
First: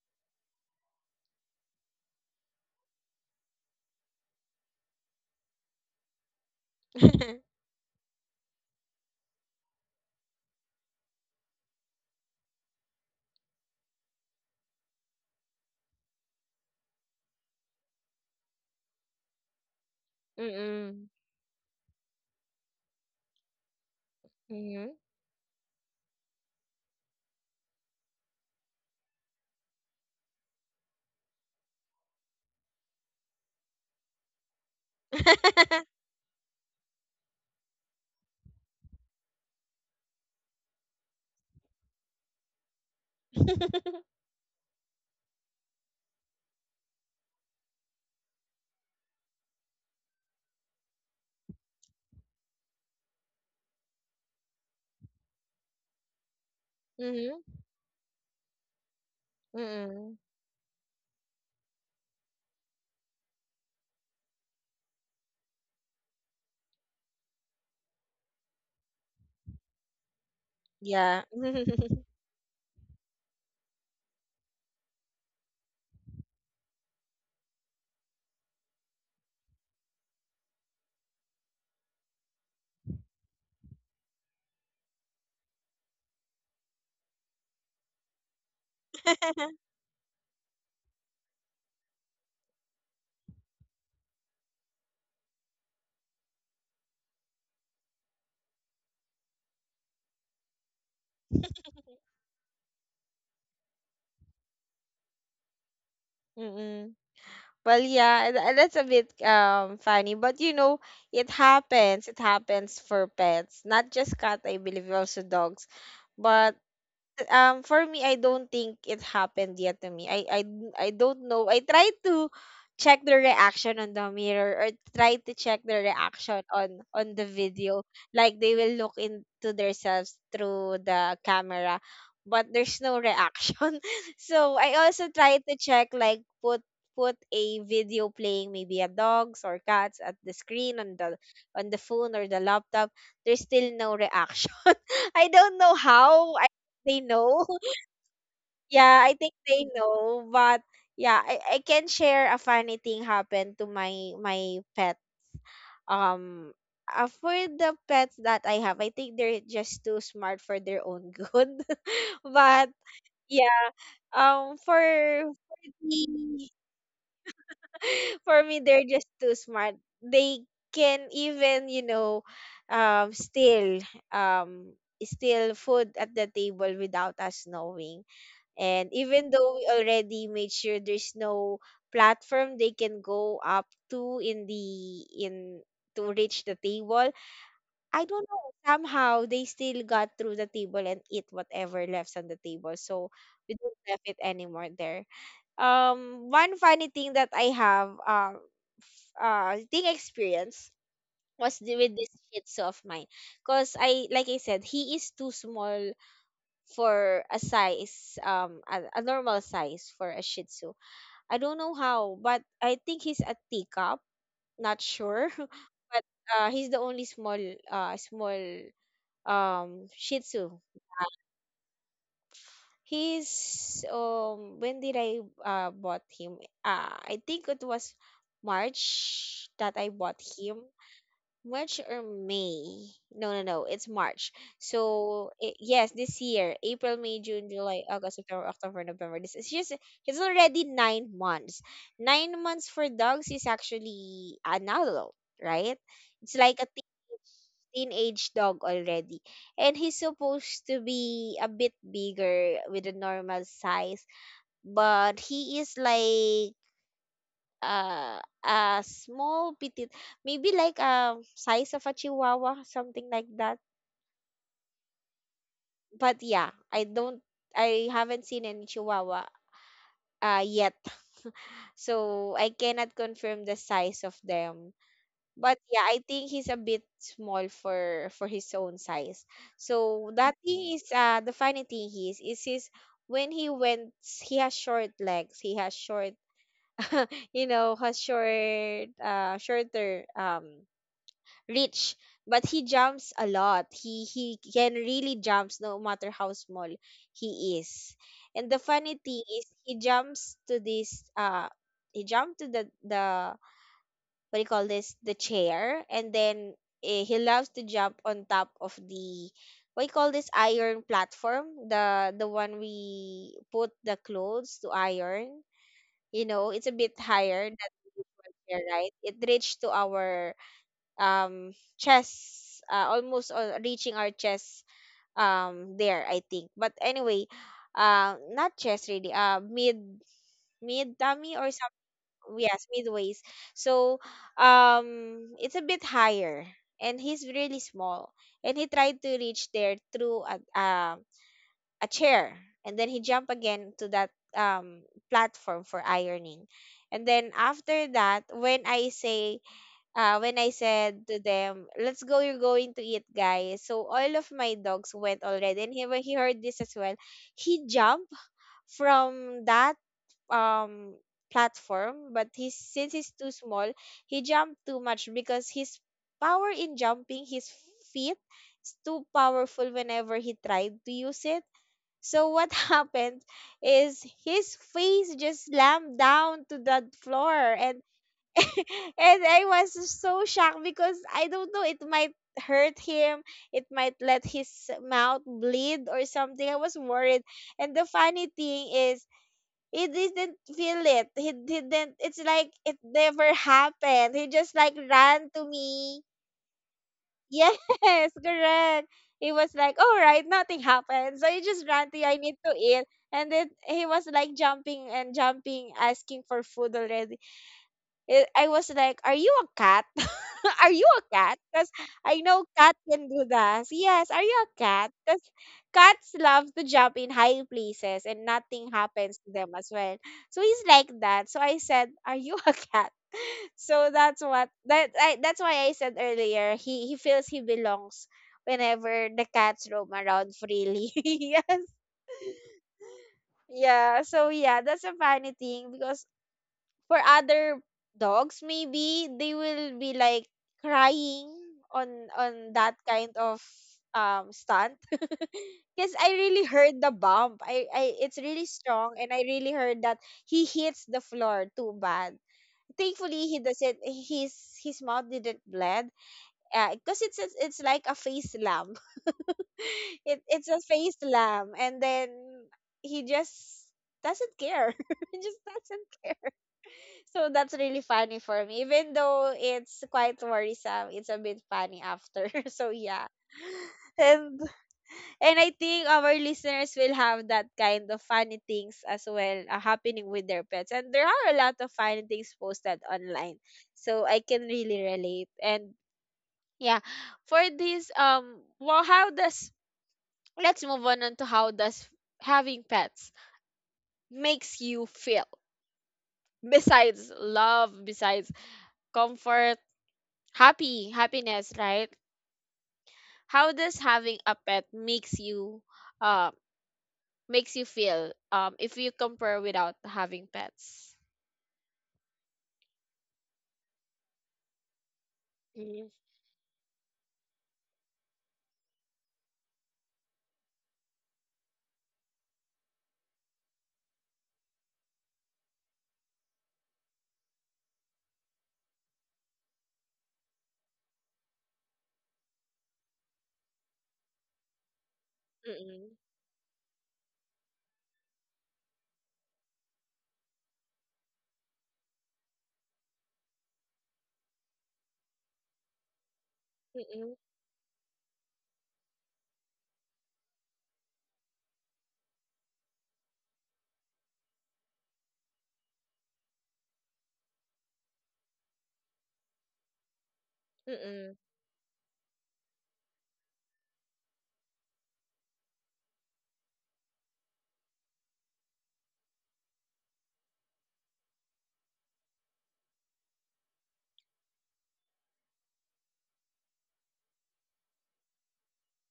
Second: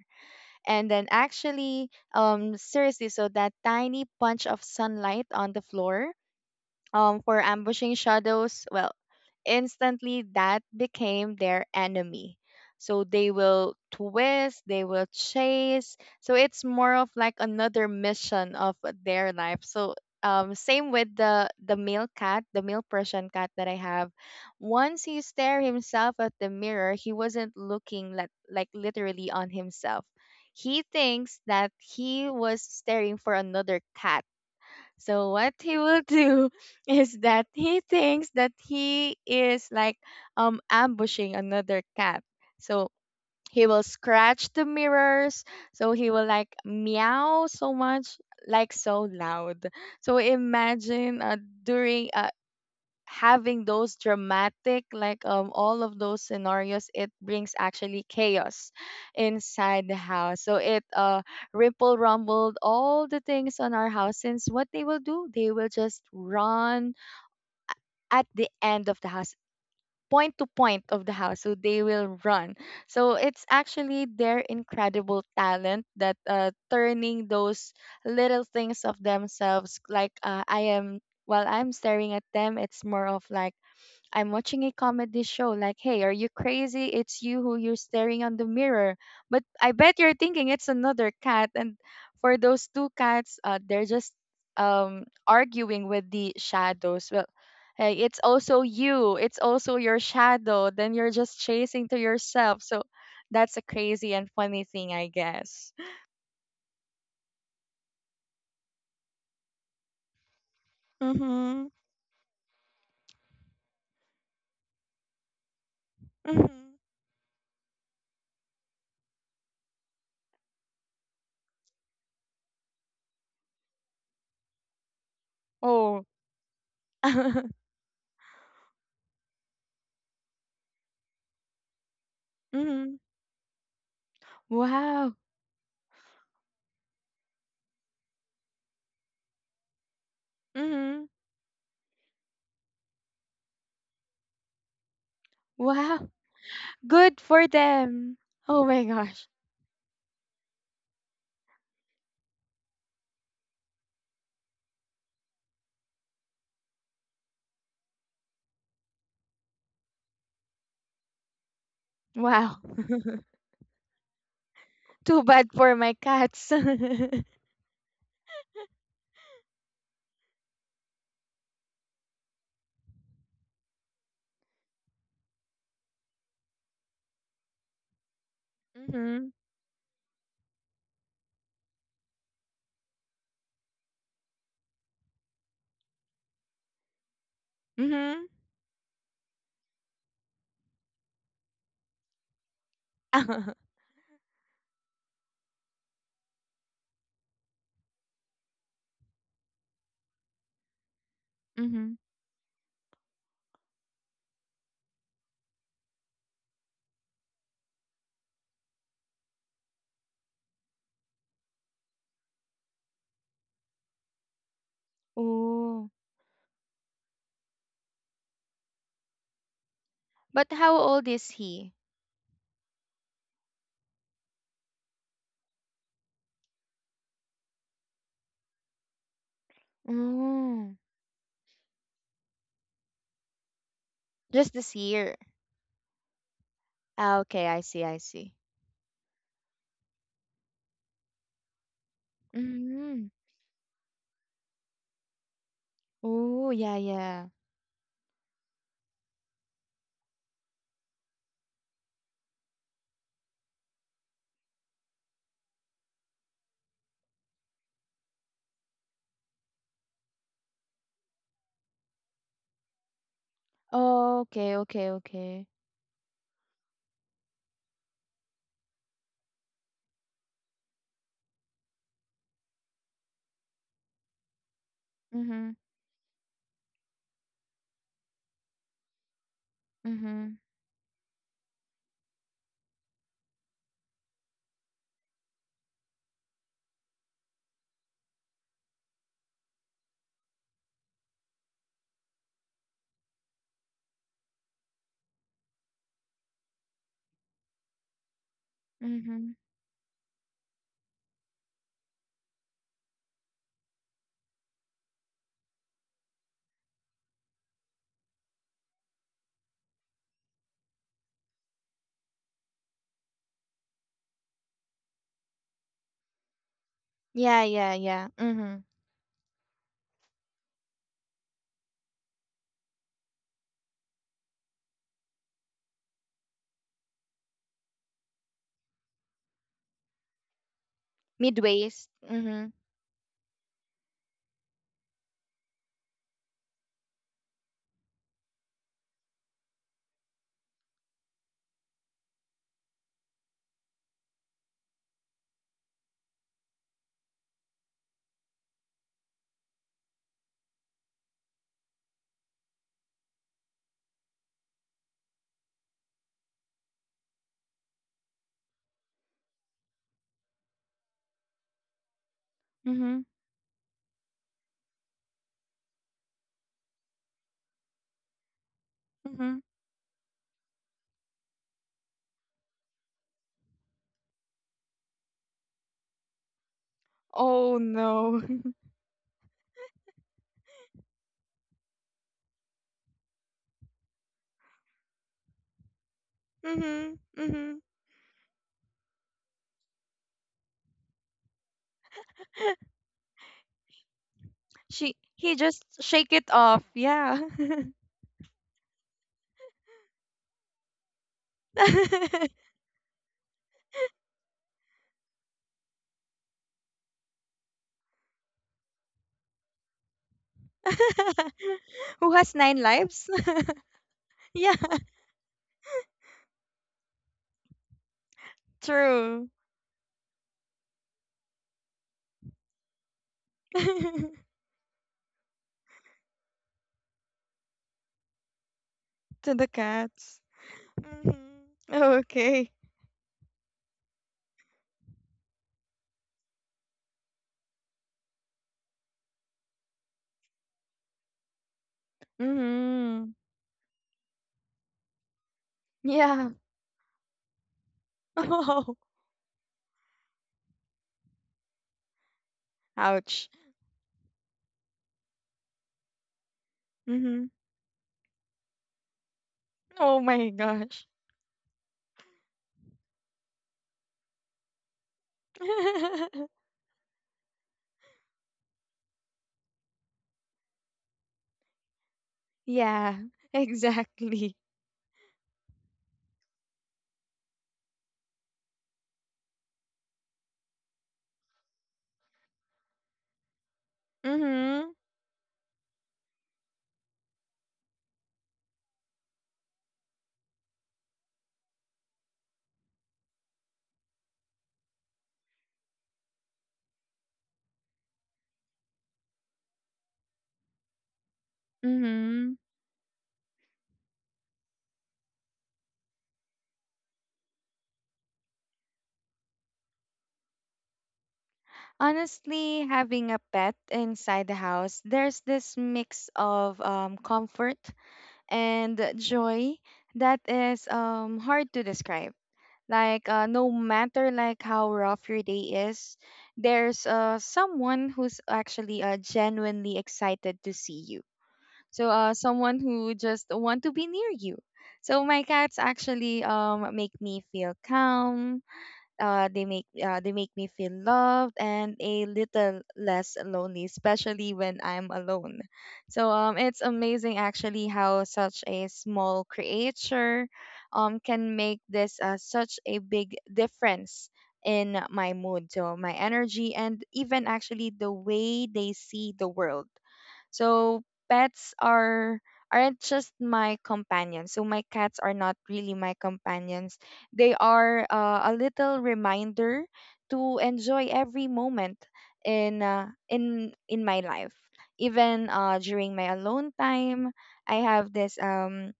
And then actually, seriously, so that tiny punch of sunlight on the floor for ambushing shadows, well, instantly that became their enemy. So they will twist, they will chase. So it's more of like another mission of their life. So same Mhm. with the male cat, the male Persian cat that I have. Mhm. Once he stared himself at the mirror, he wasn't looking like literally on himself. He thinks that he was staring for another cat, so what he Mhm. will do is that he thinks that he is like um, ambushing another cat. So he will scratch the mirrors. So he will like meow so much, like so loud. So imagine during having those dramatic like um, all of those scenarios, it Mhm. brings actually chaos inside the Mhm. house. So it ripple rumbled all the things on our house, since what they will do, they will just run at the end of the house, point to point of the Yeah. house, so they will run. So it's actually their incredible talent that turning those little things of themselves, like I am, while I'm staring at them, it's more of like I'm watching a comedy show. Like, hey, are you crazy? It's you who you're staring on the mirror. But I bet you're thinking it's another cat. And for those two cats, they're just arguing with the shadows. Well, hey, it's also you. It's also your shadow. Then you're just chasing to yourself. So that's a crazy and funny thing, I guess. Mhm. Well, yeah, that's a bit funny, but you know, it Mm-hmm. happens. It happens for pets, not just cat. I believe also dogs, Mm-hmm. but for me, I don't think it happened yet to me. I don't know. I try to check the reaction on the mirror, or try to check the Oh. reaction on the video. Like they will look into themselves through the camera, but there's Mm-hmm. no reaction. So I also Wow. try to check, like, put a video playing maybe a dogs or cats at the screen Mm-hmm. On the phone or the laptop. There's still no reaction. I don't know Wow. how. I They Good know. for them. Oh my Yeah, I gosh. think they know, but yeah, I can share a funny thing happened to my pet. Um, for the pets that I have, I think they're just too smart for their own good. Wow. But yeah, for Too bad for for my cats. me, Mhm. for me, they're just too smart. They can even, you know, steal um steal food at the table without us knowing. And even though we already made sure there's no platform they can go up to in the in to reach the table, I don't Mhm. know. Somehow they still got through the table and eat whatever left on the table. So we don't left it anymore there. One funny thing that I have f- thing experience was with Mhm. this shih tzu of mine, cause I, like I said, he is too small for a size, a normal size for a Shih Tzu. I don't know how, but I think he's a teacup. Not sure, Oh. but he's the only small, uh, small Shih Tzu. But how old is he? He's, when did I bought him? I think it was March that I bought him. Oh. March or May? No. It's March. Just this year. So I yes, this year, April, May, Ah, okay, June, I July, see, I August, see. September, October, November. This is just it's already 9 months. 9 months for Mhm. dogs is actually an adult, right? It's Oh, like a yeah, teen, yeah. teenage dog already, and he's supposed to be a bit bigger with a normal size, but he is like, uh, a small petite, maybe like, size of a chihuahua, something like that. Oh, okay, okay, okay. But yeah, I haven't seen any chihuahua yet, so I cannot confirm the size of them. But Mhm. yeah, I think he's a bit small for his own size. So that Mhm. thing is, the funny thing is his, when he went, he has short legs, he has short you know, has short, shorter, Rich, but he jumps a lot. He can really jumps no matter how small he is. And the funny thing Mhm. is he jumps to this, he jumped to the what do you call this, the chair, and then, he loves to jump on top of the, what do you call this, iron platform, the one we put the clothes to iron. You know, it's a bit Yeah, higher than yeah, the yeah. usual chair, Mhm. right? It reached to our, chest, almost, reaching our chest, there, I think. But anyway, not chest really. Mid, tummy or some, Midways. Mhm. yes, midways. So, it's a bit higher, and he's really small, and he tried to reach there through a, a chair, and then he jumped again to that, um platform for ironing. And then after that, when I say, when I said to them, let's go, you're going to eat, guys. So all of my dogs went already. And he, when he heard this as well, he jumped from that, um platform, but he's, since Mhm. he's too small, he jumped too much because his power in jumping, his feet is too Mhm. powerful whenever he tried to use it. So what happened is his face just slammed down to the floor. Oh and no. and I was so shocked because I don't know, it might hurt him, it might let his mouth bleed or something. I was Mhm. worried. Mhm. And the funny thing is he didn't feel it. He didn't It's like it never happened. He just like She ran to he just me. shake it off. Yeah. Yes. Correct. He was like, all right, nothing happened, so he just ran to you, I need to eat. And then he was like jumping and jumping, asking for food already. I was like, "Are you a cat? Are you a cat?" Because I Who has know nine cat can lives? do that. Yes, are you a Yeah, cat? Because cats love to jump in high places and nothing happens to true. them as well. So he's like that. So I said, "Are you a cat?" To So that's that's why I said earlier. He feels he belongs whenever the the cats roam cats. around freely. Mm-hmm. Yes. Okay. Yeah, so yeah, that's a funny thing because for other dogs, maybe they will be like crying on that kind Mm-hmm. of, stunt, because I Yeah. really heard the bump. I it's really Oh, strong, and I really heard that he hits the floor too bad. Thankfully ouch. he doesn't his mouth didn't bleed. Cause Mm-hmm. It's like a face lamb. Oh It my it's a gosh. face lamb, and then he just doesn't care. he just doesn't So that's really funny for me. Even though it's quite worrisome, it's a bit funny after. So Yeah, yeah. And exactly. and I think our listeners will have that kind of funny things as well, happening with their pets. And there are a lot of funny things posted online. So I can Mm-hmm. really relate. And yeah, for this, well, how does let's move on, to how does having pets makes you feel, besides love, besides comfort, happy happiness, right? Mm-hmm. How does having a pet makes you, uh, makes you feel, if you compare without having pets? Honestly, having a pet inside the house, there's this Mm. mix of comfort and joy that is hard to describe. Like no matter like how rough your day is, there's someone who's actually genuinely excited to see you. So someone who just want to be near you. So my cats Mm-mm. actually make me feel calm, they make me feel loved and a little less lonely, especially when I'm alone. So it's Mm-mm. amazing actually how such a small creature can make this such a big difference in my mood, so my energy, and even actually the way they see the world. So Mm-mm. pets are aren't just my companions. So my cats are not really my companions. They are a little reminder to enjoy every moment in my life. Even during my alone time, I have this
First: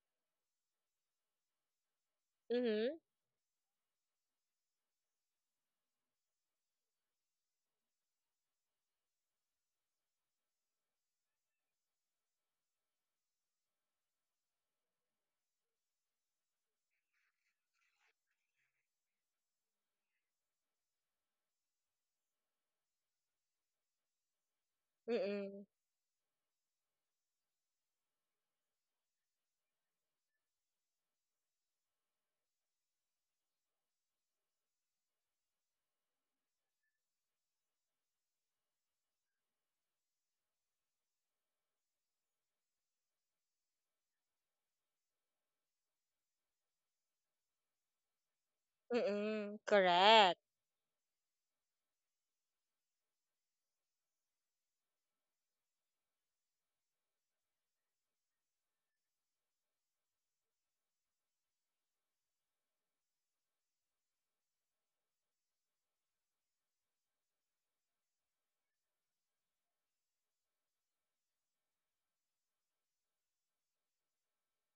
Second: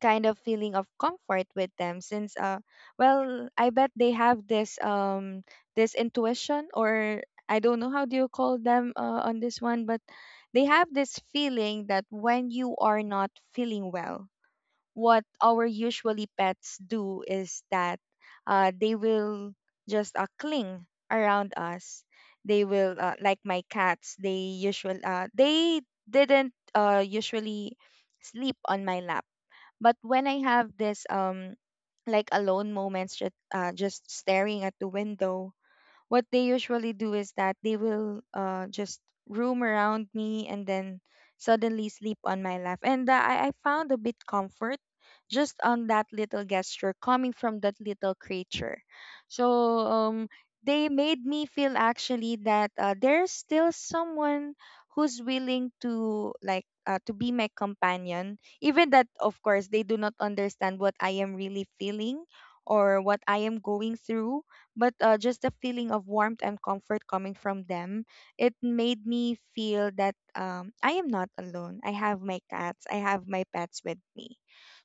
kind of feeling of comfort with them since Mm-hmm. well, I bet they have this this intuition or I don't know how do you call them on this one, but they have this feeling that when you are not feeling well, what our usually pets do is that they will just cling around us. They will like my cats, they usually Mm-mm. they didn't usually sleep on my lap, but when I have this like alone moments just staring at the window, what they usually do is that they will just roam around me and then suddenly sleep on my lap. And I found a bit comfort just on that little gesture coming from that little creature. So Mm-mm, correct. they made me feel actually that there's still someone who's willing to like to be my companion, even that of course they do not understand what I am really feeling or what I am going through, but just the feeling of warmth and comfort coming from them, it made me feel that I am not alone, I have my cats, I have my pets with me.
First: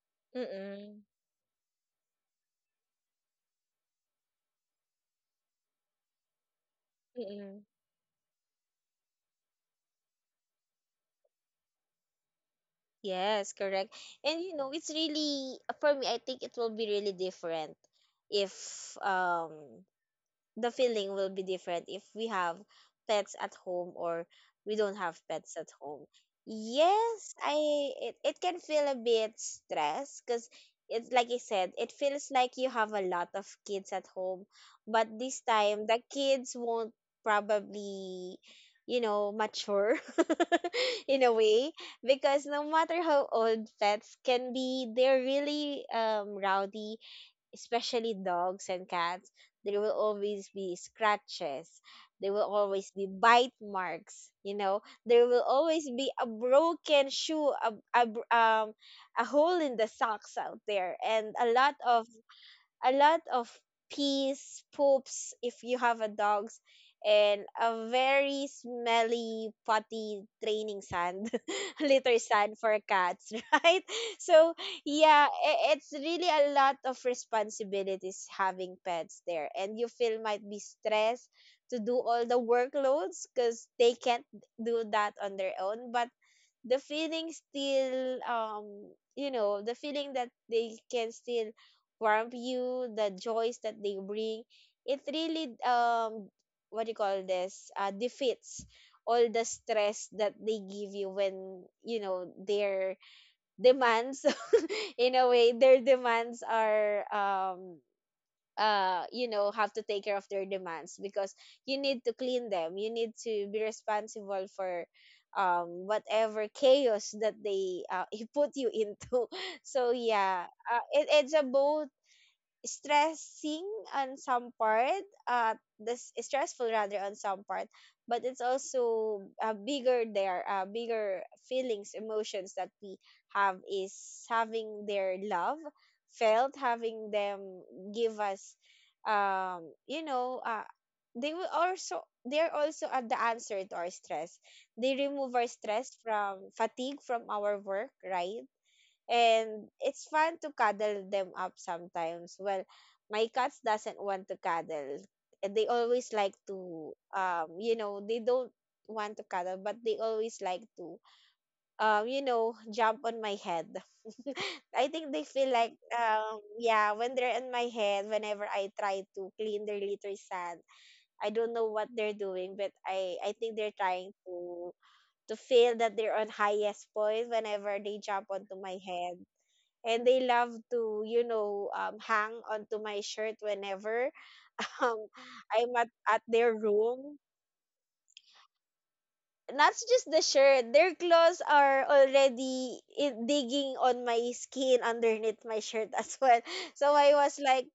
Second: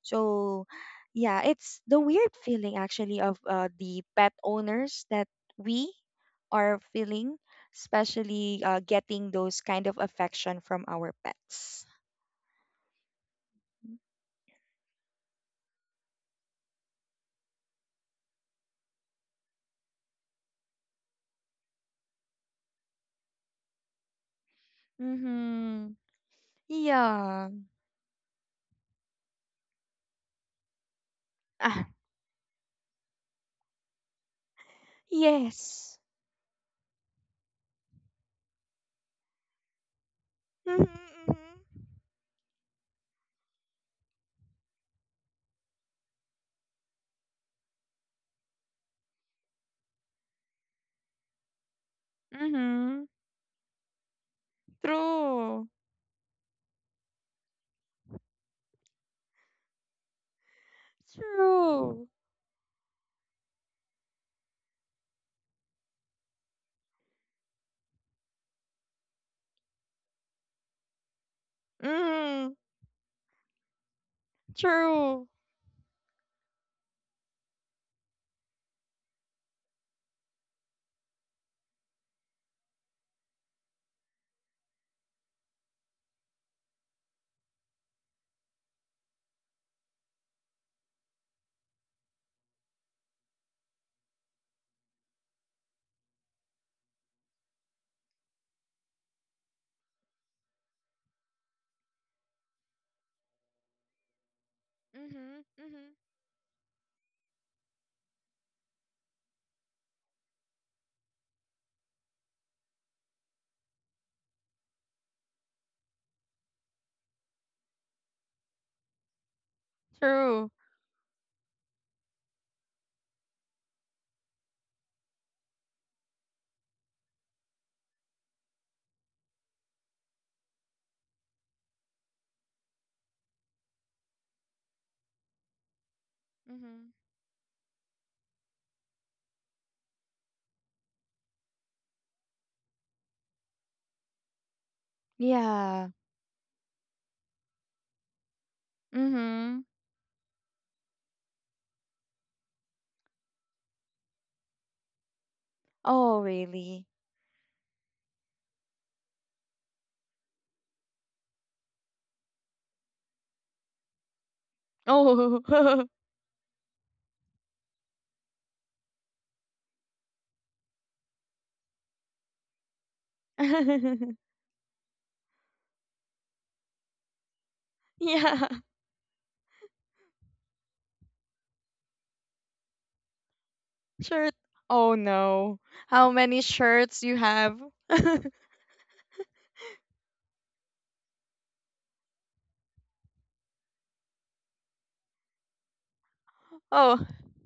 So Mm-mm. yeah, it's the weird feeling actually of the pet owners that we are feeling, Mm-mm. especially getting those kind of affection from our pets. Yes, correct. And you know, it's really, for me, I think it will be really different if, um the feeling will be different if we have pets at home or we don't have pets at Mm-hmm. home. Yes, Yeah. I It, it can feel a bit stress, because it's like I said, Ah, it feels like you have a lot of kids at home, but this time the yes. kids won't probably, you know, mature in a Mm-hmm, way, because no matter how old pets can be, they're really, rowdy, especially dogs and cats. There will always be scratches. There will always mm-hmm. be bite marks. You know, there will True. always be a broken shoe, a a hole in the socks out there, and a lot of, True. a lot of pees, poops if you have a dogs, and a very smelly potty draining sand, litter Mm, sand for cats, right? So yeah, true. It's really a lot of responsibilities having pets there, and you feel might be stressed to do all the workloads because they can't do that on their own, but the feeling still, you know, the feeling that they can still warm you, the joys that they bring, it really, what do you call this, defeats all the stress that they give you when, you know, their demands, in a way Mhm. their Mhm. demands are, you know, have to take care of their demands, because you need to clean them, you need to be responsible for, whatever chaos that they, put you into. So yeah, True. It's a both stressing on some part, this stressful rather on some part, but it's also, bigger there, bigger feelings, emotions that we have is having their love felt, having Mhm. them give us, you know, they're also at the answer to our stress. They remove our stress Yeah. from fatigue from our work, right? And Hmm. it's fun to cuddle them up sometimes. Well, my cats doesn't want to cuddle. They always like Oh, to really? They don't want to cuddle, but they always like to jump on my head. I think they feel like Oh. Yeah, when they're on my head whenever I try to clean their litter sand. I don't know what they're doing, but I think they're trying to feel that they're on highest point whenever they jump onto Yeah. my head. And they love to hang onto my shirt whenever. Shirt. um, Oh I'm no. At How their many room. shirts you have? Not just the shirt, their claws are already digging on my skin underneath my shirt as well. So I Oh. was like,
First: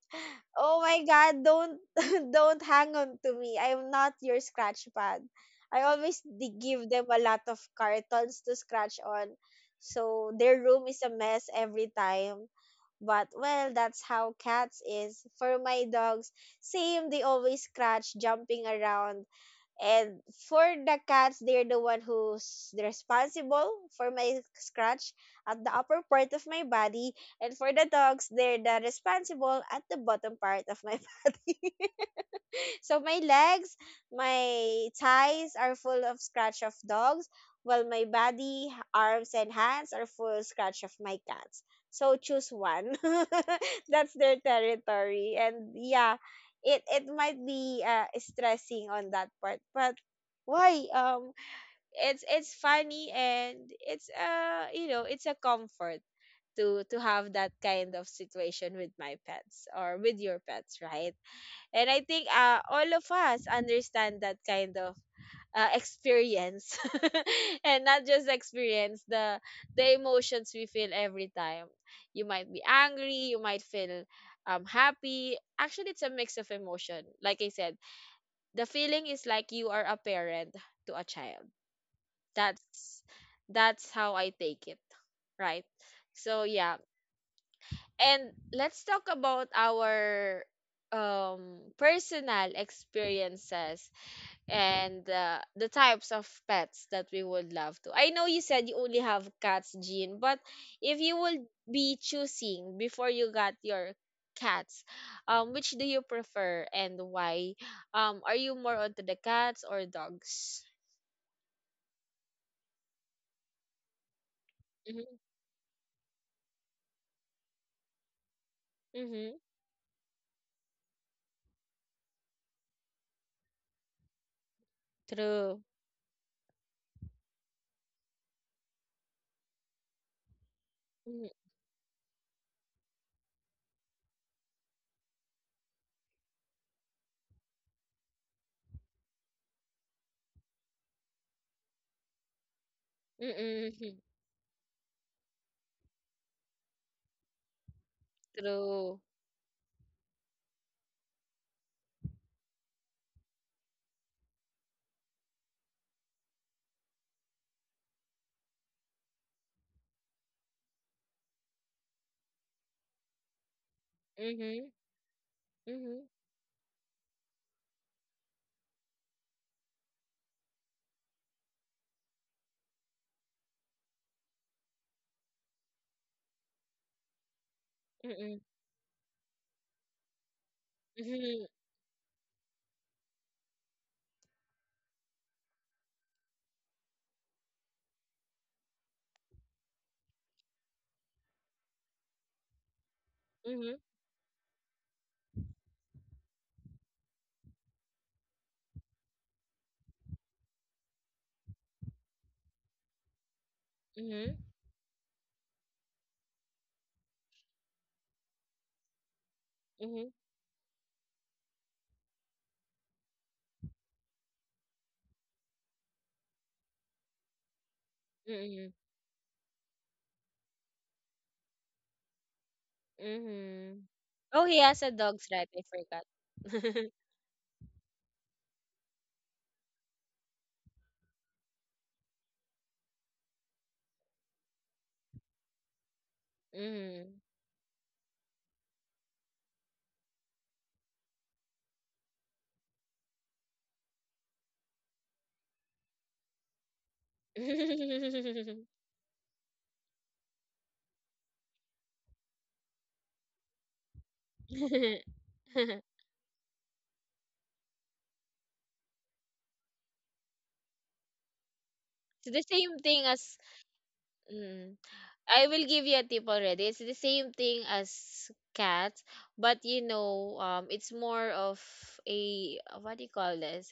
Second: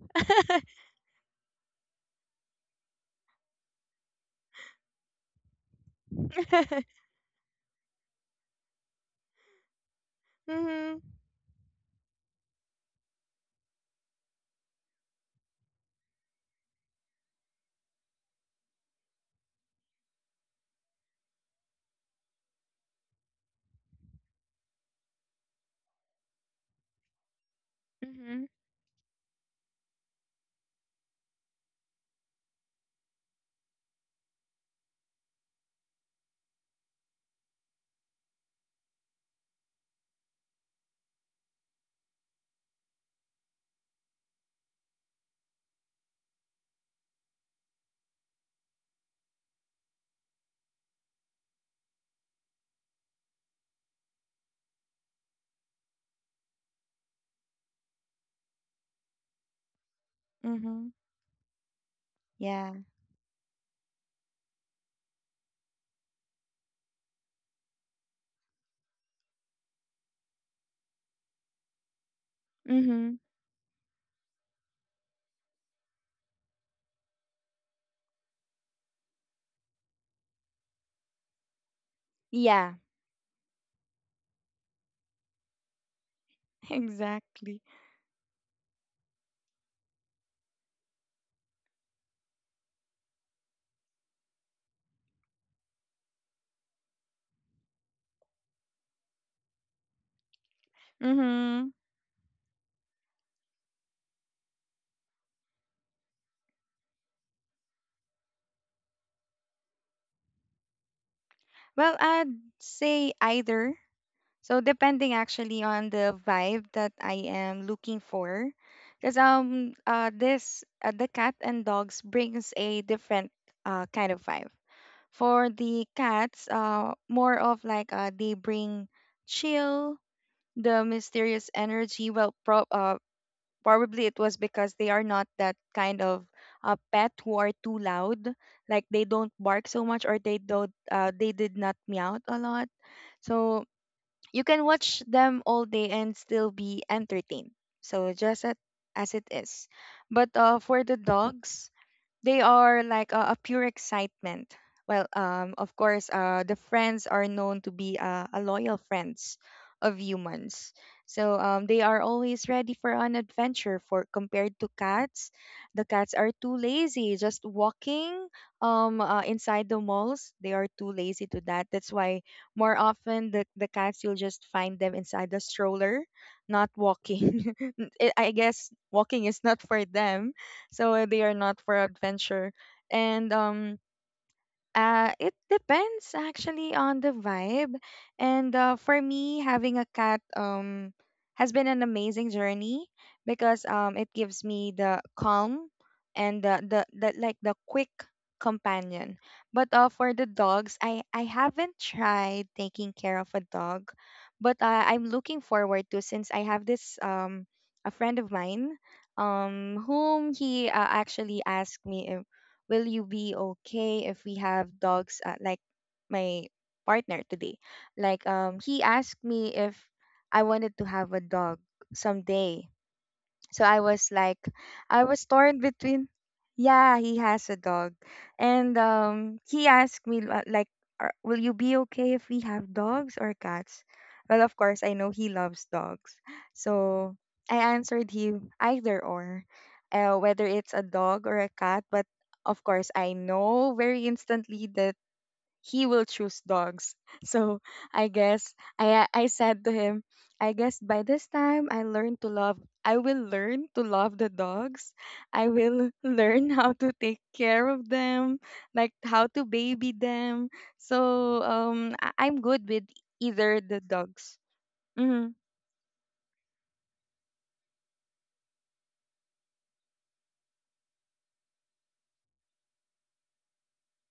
oh my god, don't, don't hang on to me. I'm not your scratch pad. I always give them a lot of cartons to scratch on. So their room Hmm. is a mess every time. But, well, that's how cats is. For my dogs, same, they always scratch jumping around. And for the cats, they're the one who's responsible for my scratch at the upper part of my body. And for the dogs, Hmm. they're the responsible at the bottom part of my body. So my legs, my thighs are full of scratch of dogs, while my body, arms, and hands are full scratch of my cats. So choose one. That's their territory, and yeah, it might be, stressing on that part, but why? It's funny, and it's it's a comfort to have that kind of situation with my pets or with your Mm-hmm. pets, right? And I think, Yeah. All of us understand that kind of, experience. And not just experience the emotions we feel every time. You might be Hmm. angry, you might feel happy. Actually, it's a mix of emotion, like I said. The feeling is like you are a parent to a child. Yeah. that's that's how I take it, right? So yeah. Exactly. And let's talk about our personal experiences and, the types of pets that we would love to. I know you said you only have cats, Jean, but if you would Hmm. be choosing before you got your cats, which do you prefer and why? Are you more onto the cats or dogs? Well, I'd say either. So depending Mm-hmm. actually on the vibe that I am looking for, because Mm-hmm. This the cat and dogs brings a different kind of vibe. For True. the cats, more of like they bring chill, the mysterious energy. Well, probably it was because they are not that kind of pet who are too loud. Like they don't bark so much or they don't they did not meow a lot. So Mm-hmm. you can watch them all day and still be entertained. So just at, as True. it is. But for the dogs, they are like a pure excitement. Well, of course, the friends are known to be a loyal friends of humans. So they are always ready for an adventure. For compared to Mm-hmm. cats, the cats are Mm-hmm. too lazy, just walking inside the malls. They are too lazy to that. That's why more often the cats you'll just find them inside the stroller, not walking. I guess walking is not for them so eh, they are not Mm-hmm. for adventure. And it depends actually on the vibe. And for me, having a cat has been an amazing journey because Mm-hmm. it gives me the calm and the like the quick companion. But for the dogs, I haven't tried taking care of a dog, but Mhm. I'm looking forward to since I have this a friend of mine whom Mhm. he actually asked me if will you be okay if we have dogs like my partner today, like he Mm. asked me if I wanted to have a dog someday. So I was Mhm. like, Oh, he I has was a torn dog's right. I between, forgot. yeah, he has a dog. And he asked me, like, "Are- will you be okay if we have dogs or cats? Well, of course, I know he loves dogs. So Mhm. I answered him either or, whether it's a dog or a cat. But of course, I know very instantly that he will choose dogs. So I guess It's I said to him, I guess by this time I learned to love I will learn to love the dogs. I will learn how to take care of them, like how to baby them. So I'm good the with same thing either as. the dogs. Mm, Mm-hmm. I will give you a tip already. It's the same thing as cats, but it's more of a, what do you call this?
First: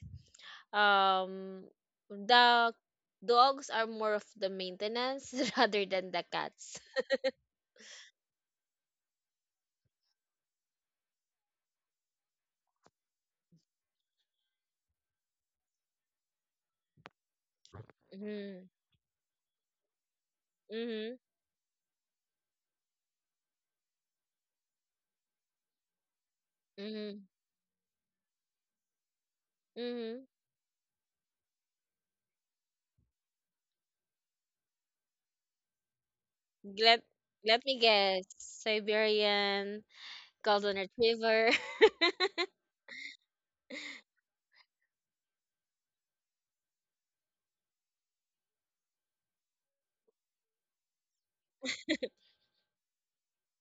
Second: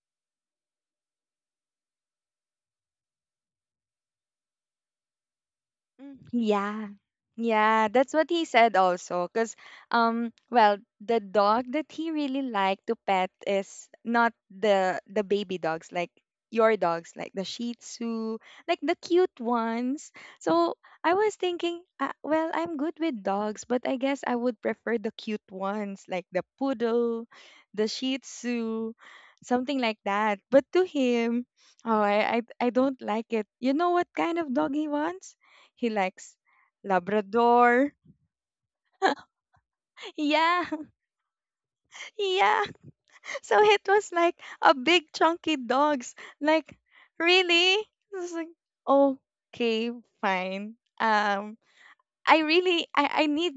Um the dogs are more of the maintenance rather Mm, than the cats. yeah. Yeah, that's what he said also. Because, well, the dog that he really liked to pet is not the the baby dogs, like your dogs, like the Shih Tzu, Mm-hmm. like the cute ones. So I Mm-hmm. was thinking, well, I'm good with dogs, but I guess I would prefer the cute ones, like the poodle, the Shih Tzu, something like Mm-hmm. that. But to him, oh, I don't like it. You know what kind of dog he wants? He likes Let Let me Labrador. guess. Siberian, Yeah, golden retriever. yeah. So it was like a big chunky dogs. Like, really? I was like, okay, fine. Um, I really, I need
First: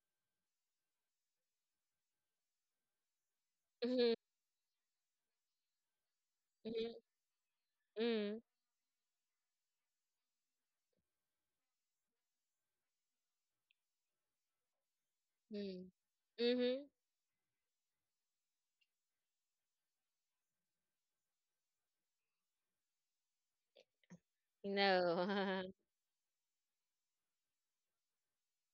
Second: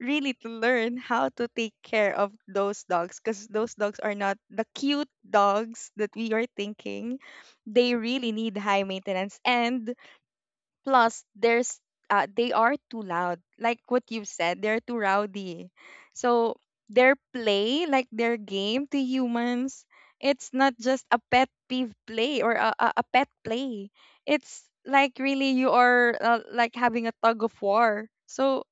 really to learn how to take care of those dogs because those dogs Mhm, are not the cute dogs that we are mhm, thinking. They really mm, need high maintenance and plus there's they are too loud like what you said, they're too rowdy. mm, So mhm. their play, like their game to humans, it's not just a pet peeve play or a pet play. It's like No. really you are like having a tug of war. So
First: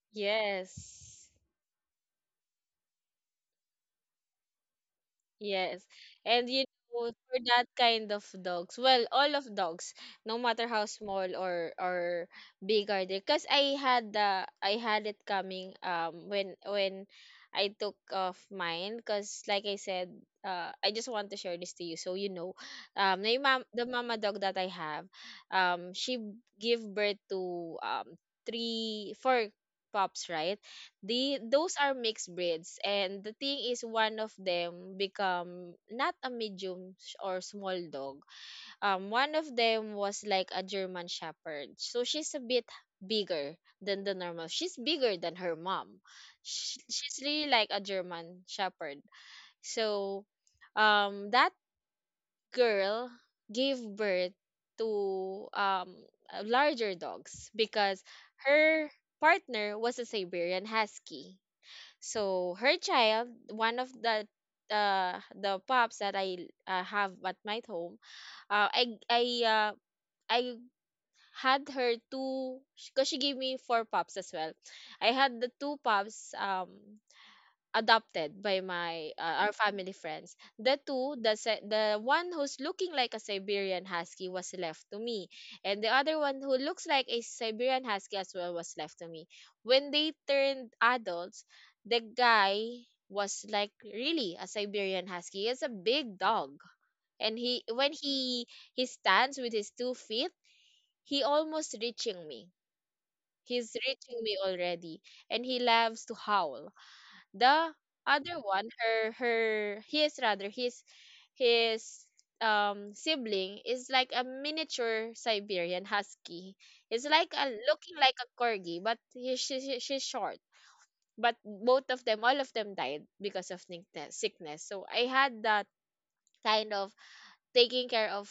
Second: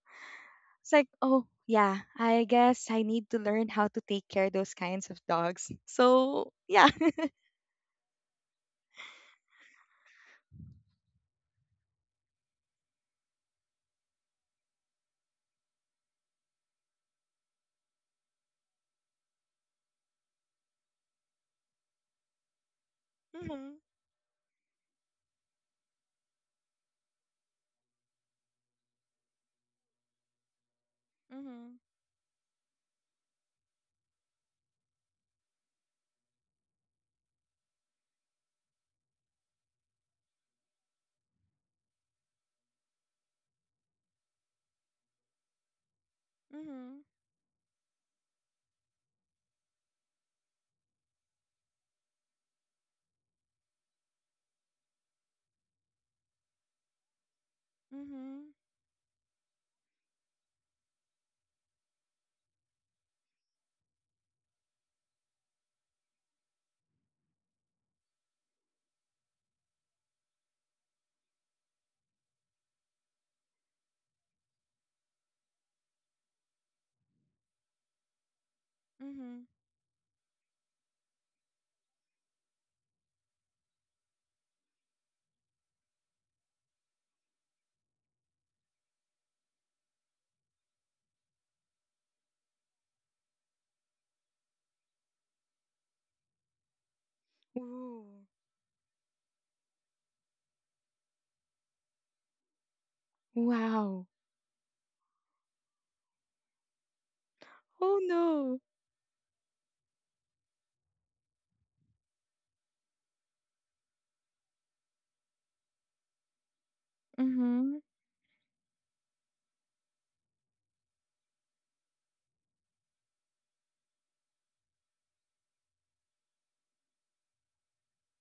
it's like, Yes. oh yeah, I guess I need to learn how to take care those kinds of dogs. Yes. And So you yeah. know, for that kind of dogs, well, all of dogs, no matter how small or big are they, because I had it coming, when I took off mine, because like I said, I just want to share this to you so Mhm. the mama dog that I have, she gave birth to 3 or 4 pups, right? the those Mhm. are mixed breeds, and the thing is one of them become not a medium sh- or small dog. One of them was like a german shepherd, so she's a bit bigger than the normal. She's bigger than her mom. Sh Mhm. She's really like a german shepherd. So that girl gave birth to larger dogs, because Mhm. her partner was a Siberian husky. So her child, one of the, pups that I, have at my home. Uh, i i uh, i had her two, because she gave me four pups as well. I had the two pups adopted by my Mhm. Our family friends. The two, the se- The one who's looking like a Siberian husky was left to me, and the other one who looks like a Siberian husky as well was left to me. When they turned adults, the guy was like really a Siberian husky. He's a big dog, and he when Ooh. He stands with his two feet, he almost reaching me. He's Wow. reaching me already, and he loves to howl. The Oh other one, no. her her his rather his sibling, is like a miniature Siberian husky. It's like a, Mhm. looking like a corgi, but she's short. But both of them all of them died because of, sickness. So I had that kind of taking care of,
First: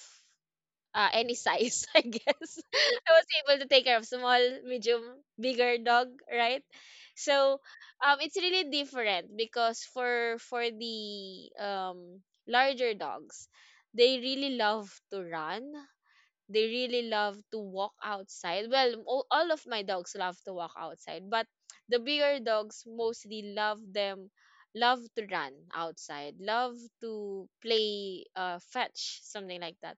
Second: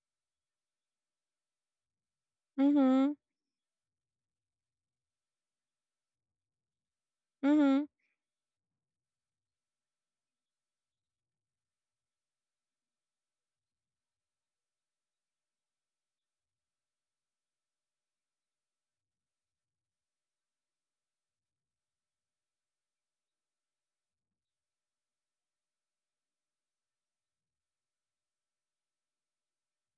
any size, I guess. I Mhm. was able to take care of small, medium, bigger dog, right? So Mhm. It's really different, because for the, larger dogs, they really love to run. They really love to walk outside. Well, all of my dogs love to walk outside, but the bigger dogs mostly love to run outside, love to play fetch, something like that.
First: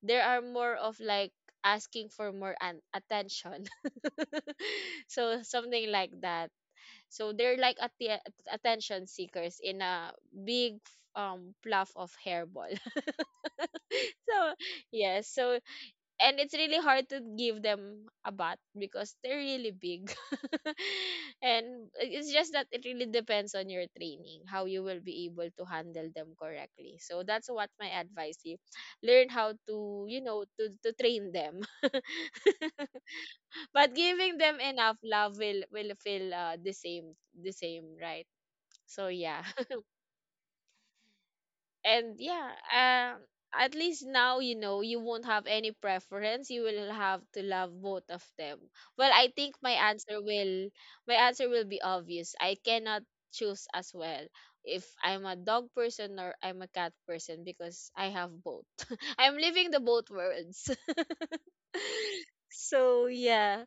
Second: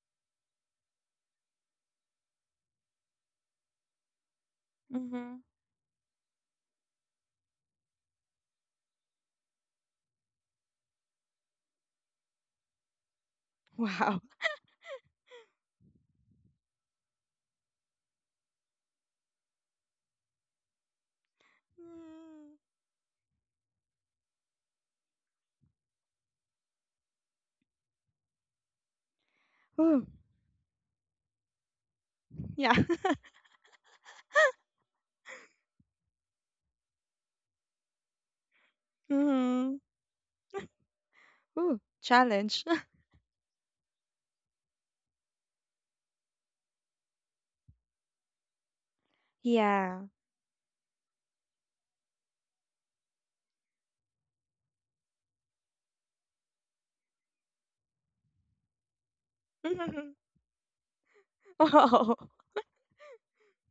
There are more of like asking for more, attention. Mhm. So something like that. So they're like, atti attention seekers in a big fluff of hairball. Wow. So yes. So and it's really hard to give them a bat because they're really big. And it's just Mhm. that, it really depends on your training how you will be able to handle them correctly. So that's what my advice is: learn how Oh, to, to train them. yeah. But giving them enough love will feel, the same, right? So yeah. Mhm. Oh, And yeah, challenge. um at least now you know you won't have any preference, you will have to love both of them. Well, I think my Yeah. answer will, be obvious. I cannot choose as well if I'm a dog person or I'm a cat person, because I have both. I'm living the Mhm. both worlds. Oh. So yeah.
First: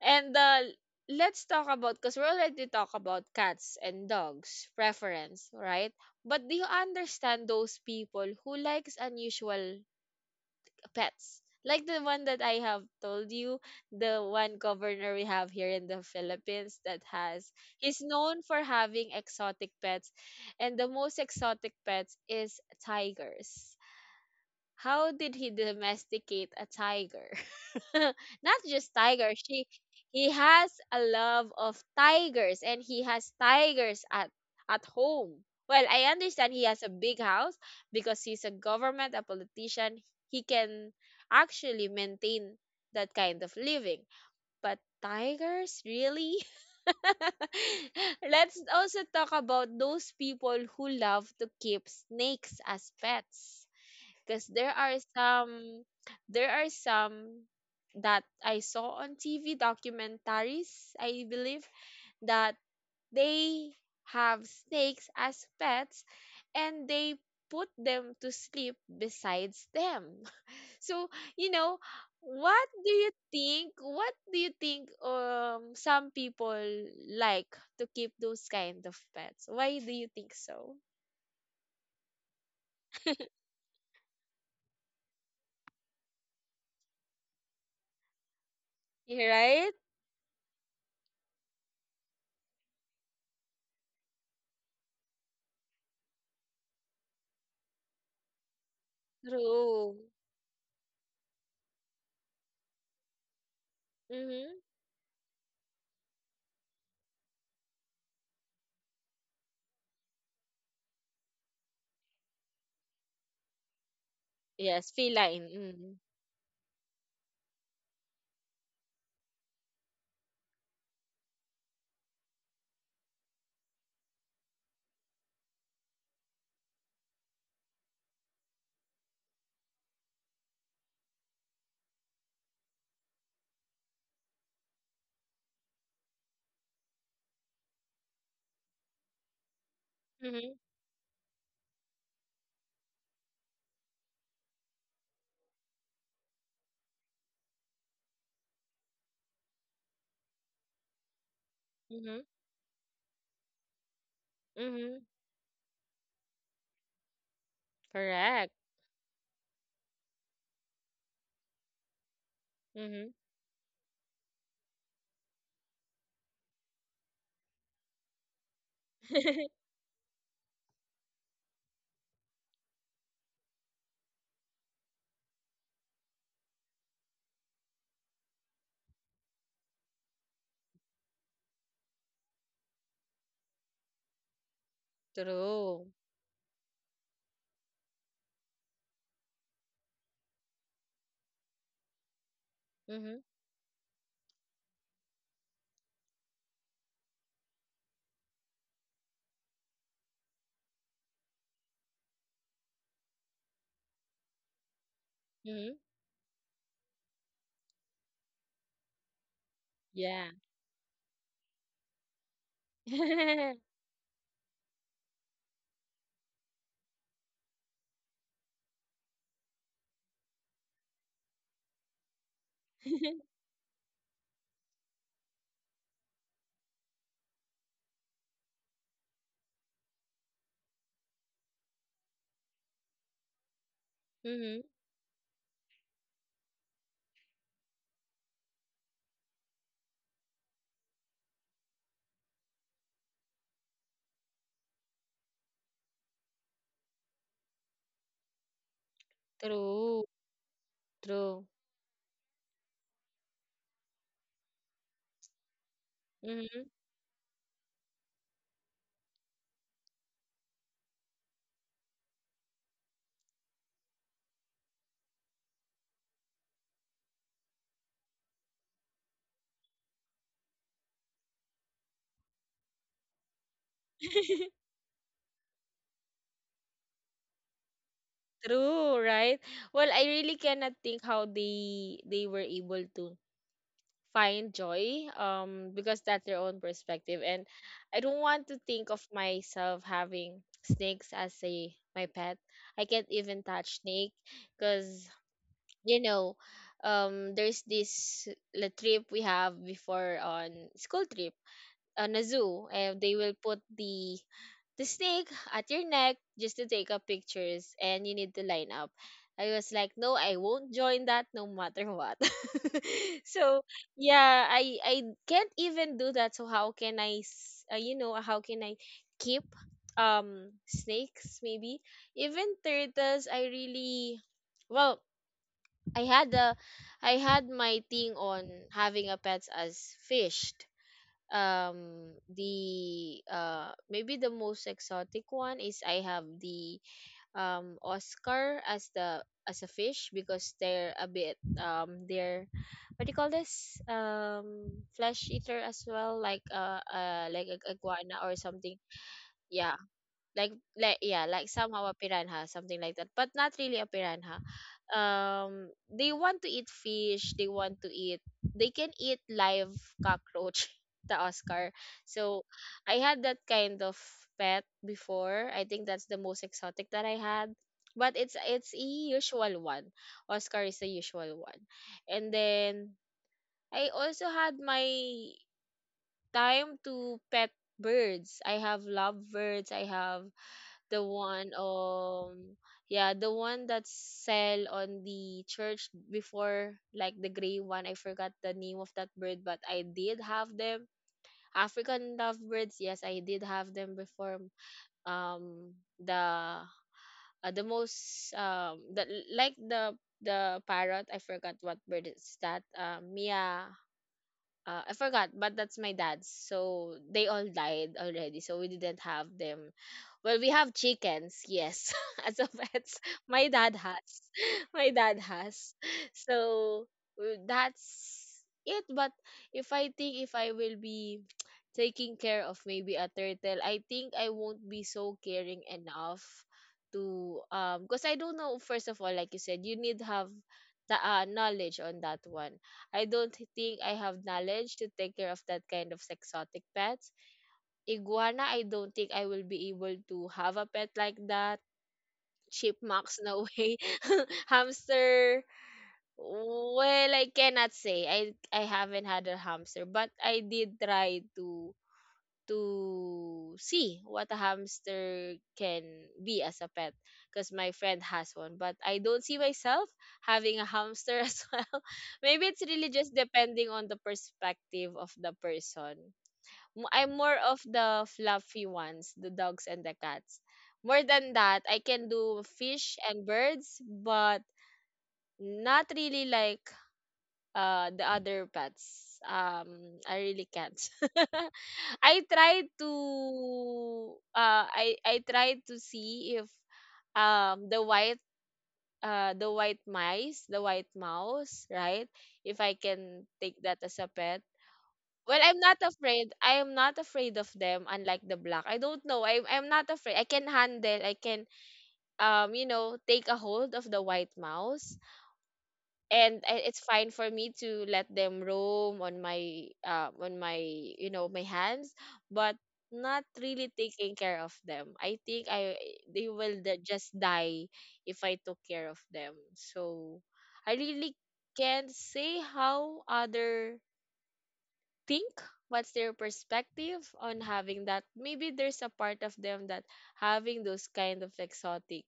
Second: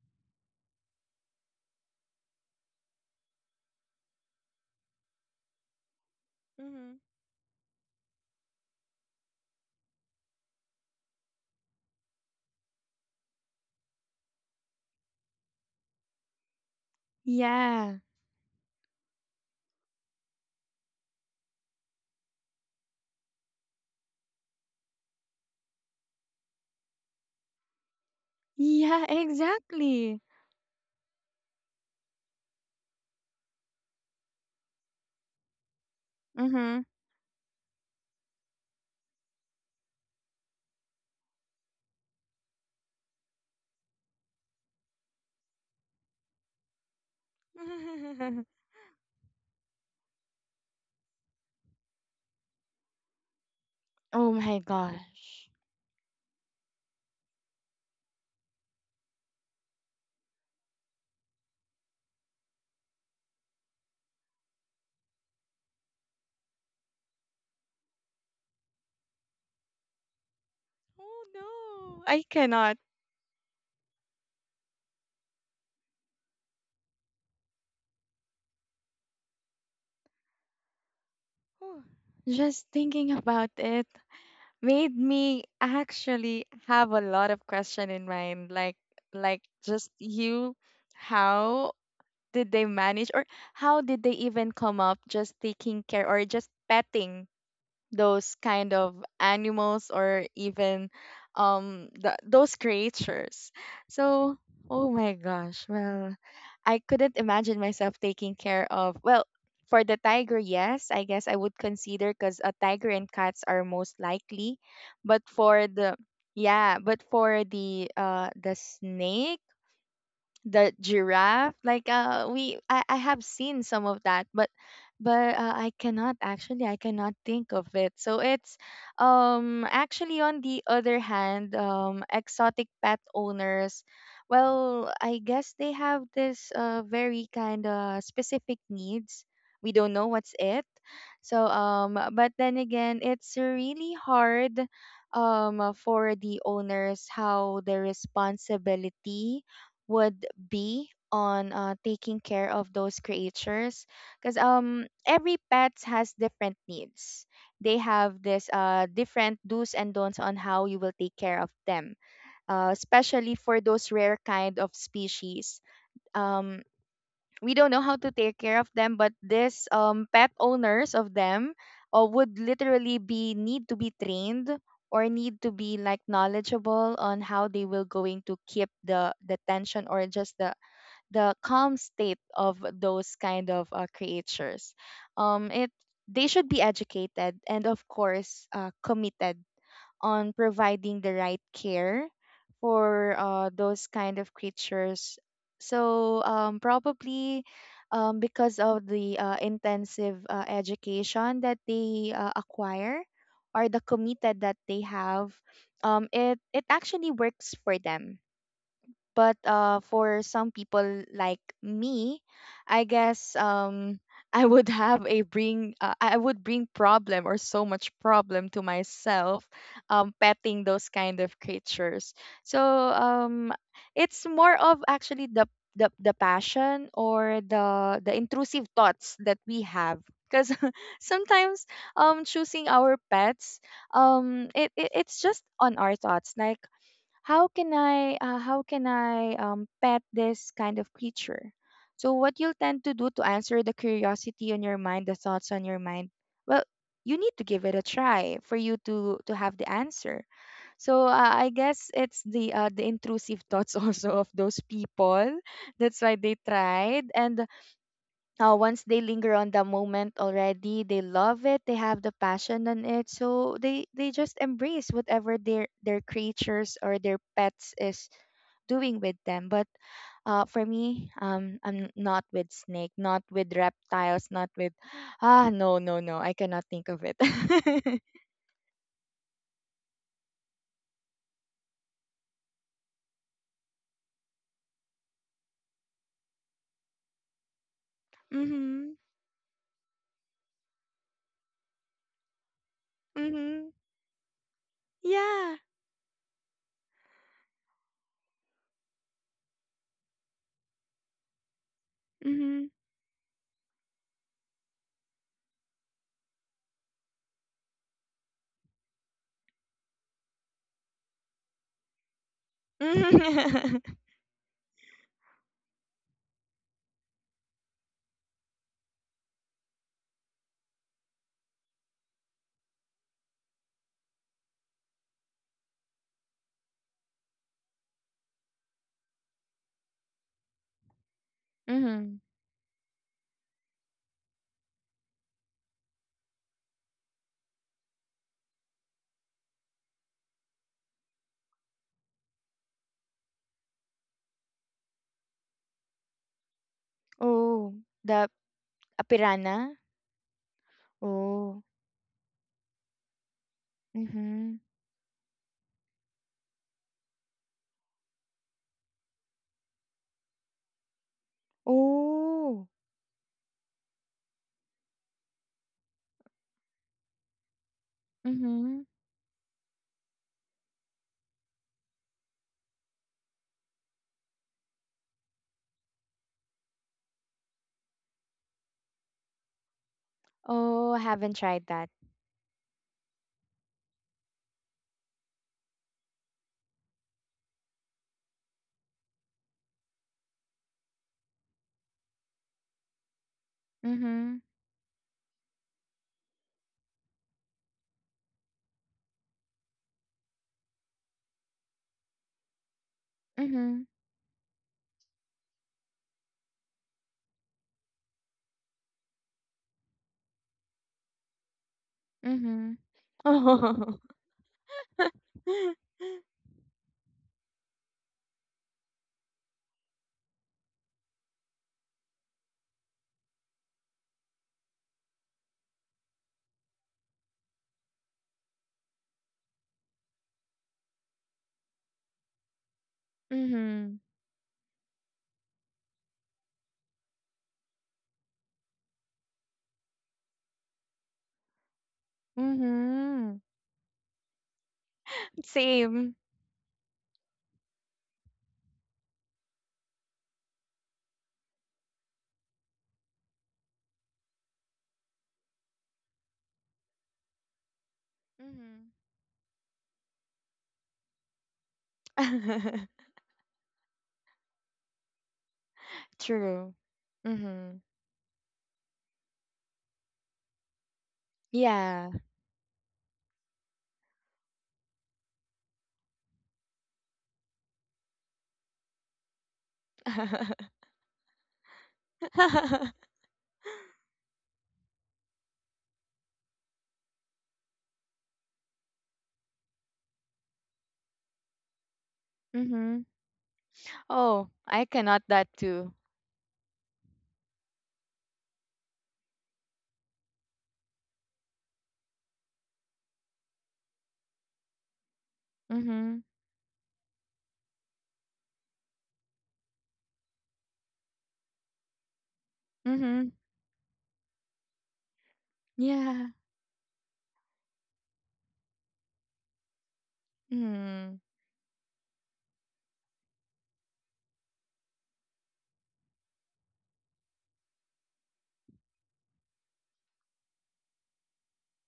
And, let's talk, about because we already talk about cats and dogs preference, right? But do you Mhm. understand those people who likes unusual pets? Like the one that I have told you, the one governor we have here in the Philippines that, has Yeah. he's known for having exotic pets, and the most exotic pets is tigers. How did he domesticate a tiger? Not just Yeah, tiger. She exactly. He has a love of tigers, and he has tigers at home. Well, I understand he has Mm-hmm. a big house, because he's a government, a politician. He can actually maintain that kind of living. But tigers, really? Let's also talk about those people who love to keep snakes as pets, Oh because my gosh. There are some that I saw on TV documentaries, I believe, that they have snakes as pets and they put them to sleep besides them. So, Oh you know, no, I what cannot. do you think? What do you think some people like to keep those kind of pets? Why do you think so? Oh, just thinking about it made me actually have a lot of question in mind. You're Like right? just you, how did they manage or how did they even come up just taking care or just petting those kind of animals True. or even the, those creatures. So oh my gosh, well, I couldn't imagine myself taking care of, well, for the tiger, yes, I guess I would consider because a tiger and cats are most likely, Yes, but feline. for the Mm. yeah, but for the snake, the giraffe, like we I have seen some of that, but I cannot actually I cannot think of it. So it's actually on the other hand exotic pet owners, well I guess they have this very kind of specific needs, we don't know what's Mhm. it. So but then again, it's really hard for the owners how the responsibility would be on taking Mhm. care of those creatures, because Mhm. every pet has different needs. They have this Correct. Different do's and don'ts on how you will take care of them, Mhm. especially for those rare kind of species. um we don't know how to take care of them, but this pet owners of them would literally be need to be trained or need to be like knowledgeable on how they will going to keep the tension or just the calm state of those kind of creatures. It True. they should be educated and of course committed on providing the right care for Mhm. Those kind of creatures. So probably because of the intensive education that they acquire or the committed that they have, Mhm. It it actually works for them, but for Yeah. some people like me, I guess I would have a bring I would bring problem or so much problem to myself, petting those kind of creatures. So it's more of actually the passion or the intrusive thoughts that we have, because sometimes choosing our pets Mhm. it, it it's just on our thoughts like how can I pet this kind of creature? So what you'll tend to do to answer the curiosity on your mind, the thoughts on your mind, well, you need to give it a try for you to have the True. answer. So I True. guess it's the intrusive thoughts also of those people. That's why they Mhm. tried and once they linger on the moment already, they love it, they have the passion on it, so they just embrace whatever their creatures or their pets is doing with them, but for me I'm not with snake, not with reptiles, not with ah no no no I cannot think of it. True, right? Well, I really cannot think how they were able to find joy, because that's their own perspective, and I don't want to think Mhm. of myself having snakes as a my pet. I can't even Mhm. touch snake, because, Yeah. you know, there's this la trip we have before, on school trip on a zoo, Mhm. and they will put the snake at your neck just to take up pictures, and you need to line up. I was like, no, I won't join that no matter what. So Mhm. yeah, I can't even do that. So how can I, s- you know, how can I keep snakes, maybe even turtles? I really, well, I had a I had my thing on having a pets as fished. Mhm. The maybe the most exotic one is I have the, Oscar, as the as a fish, because they're a bit, they're what do you call this, flesh eater as well, like, like a Oh, iguana the or something. a piranha. Yeah, like yeah, like Oh. somehow a piranha, something like that, but not really a piranha. Mhm. They want to eat fish, they can eat live cockroach, the oscar. So Oh. I had that kind of pet before. I think that's the most exotic that I had, but it's, Mhm. a usual one. Oscar is the usual one. And then I also had my time to pet birds. I have lovebirds. I have Oh, the haven't one tried that. um yeah the one that sell on the church before, like the gray one. I forgot the name of that bird, but I did have them. African lovebirds, yes, I did have them Mhm. before. Um the the most the like the parrot. I forgot what bird is that. Mia, Mhm. I forgot, but that's my dad's, so they all died already, so we didn't have them. Well, we have chickens, yes, as a Mhm. pets. My dad Mhm. Mhm. has. My dad has. So, that's it. But if I think if I will be taking care of maybe a turtle, I think I won't be so caring enough, to because I don't know, first of all, like you said, you need have the, knowledge on that one. I don't think I have knowledge to take care of that kind of exotic pets. Iguana, I don't think I will be able to have a pet like that. Chipmunks, no way. Hamster, Same. well, I cannot say. I haven't had a hamster, but I did try to see what a hamster can be as a pet, because my friend has one, but Mhm. I don't see myself having a hamster as well. Maybe it's really just depending on the perspective of the person. True. I'm more of Mhm. the fluffy ones, the dogs and the cats. More than that, I can Yeah. do fish and birds, but not really like the other pets. I really can't. I tried to, see if um the white the white mouse, right? If I can Mhm. take that as a pet. Oh, I Well, cannot I'm that not too. afraid. I am not afraid of them, unlike the black. I don't know. I'm not afraid. I can handle. I can take a hold of the white mouse, and, Mhm. It's fine for me to let them roam on my you know my hands, but not Mhm. really taking care of them. I think, I they Yeah. will just die if I took care of them. So I really Hmm. can't say how other think, what's their perspective on having that. Maybe there's a part of them that having those kind of exotic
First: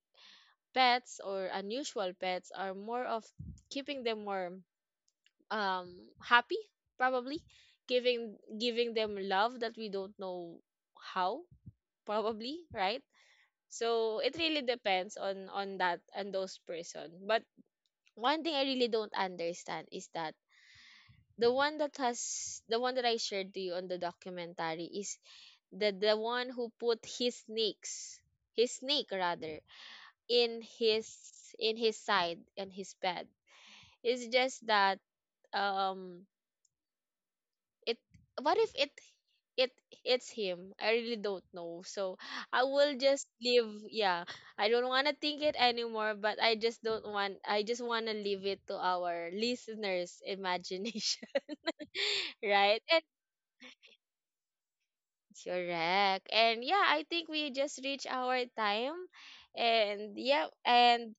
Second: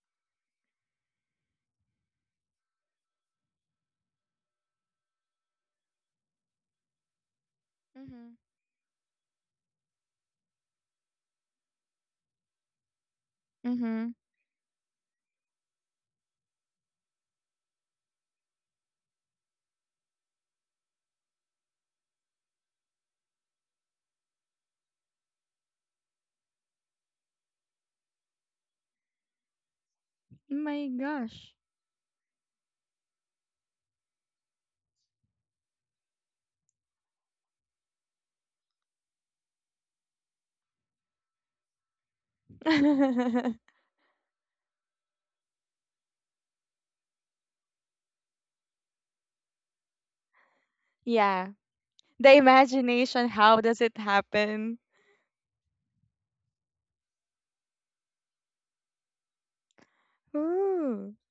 pets or unusual pets are more of keeping them more um happy, probably, Mhm. giving them love that we don't know how, probably, right? Mhm. So it really depends on that and those person, but one thing I really don't understand is that, the one that has the one that I shared to you on the documentary, is the one who put his, snakes his snake rather, in My his, gosh. Side and his bed. It's just that, um it what if it it's him, I really don't know. So I will just leave, yeah, I don't want to think it anymore, but I just don't want I just want to leave it to our listeners imagination. Yeah. The Right. imagination, how does it happen? Correct. And yeah, I think we just reached our time. And yeah, Ooh. and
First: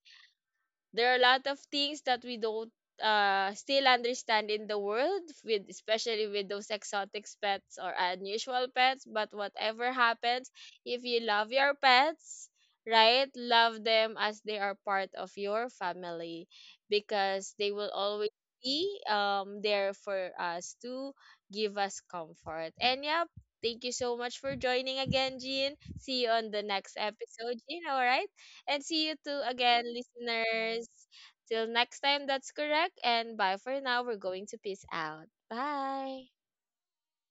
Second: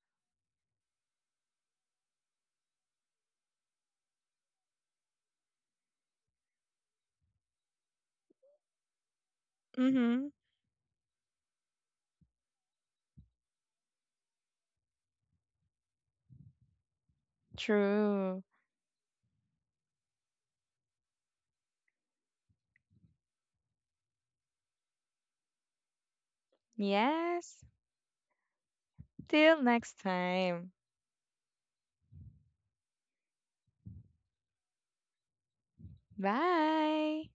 there are a lot of things that we don't, still understand in the world, with, especially with those exotic pets or unusual pets, but whatever Mm-hmm. happens, if you love your pets, right, love them as they are part of your family, because they will always True. be there for us to give us comfort. And yeah, thank you so much for joining again, Jean. See you on the next episode, Yes. Jean. All right. And see you too Till again, next time. listeners. Till next time, that's correct. And bye for now. We're going to peace out. Bye. Bye.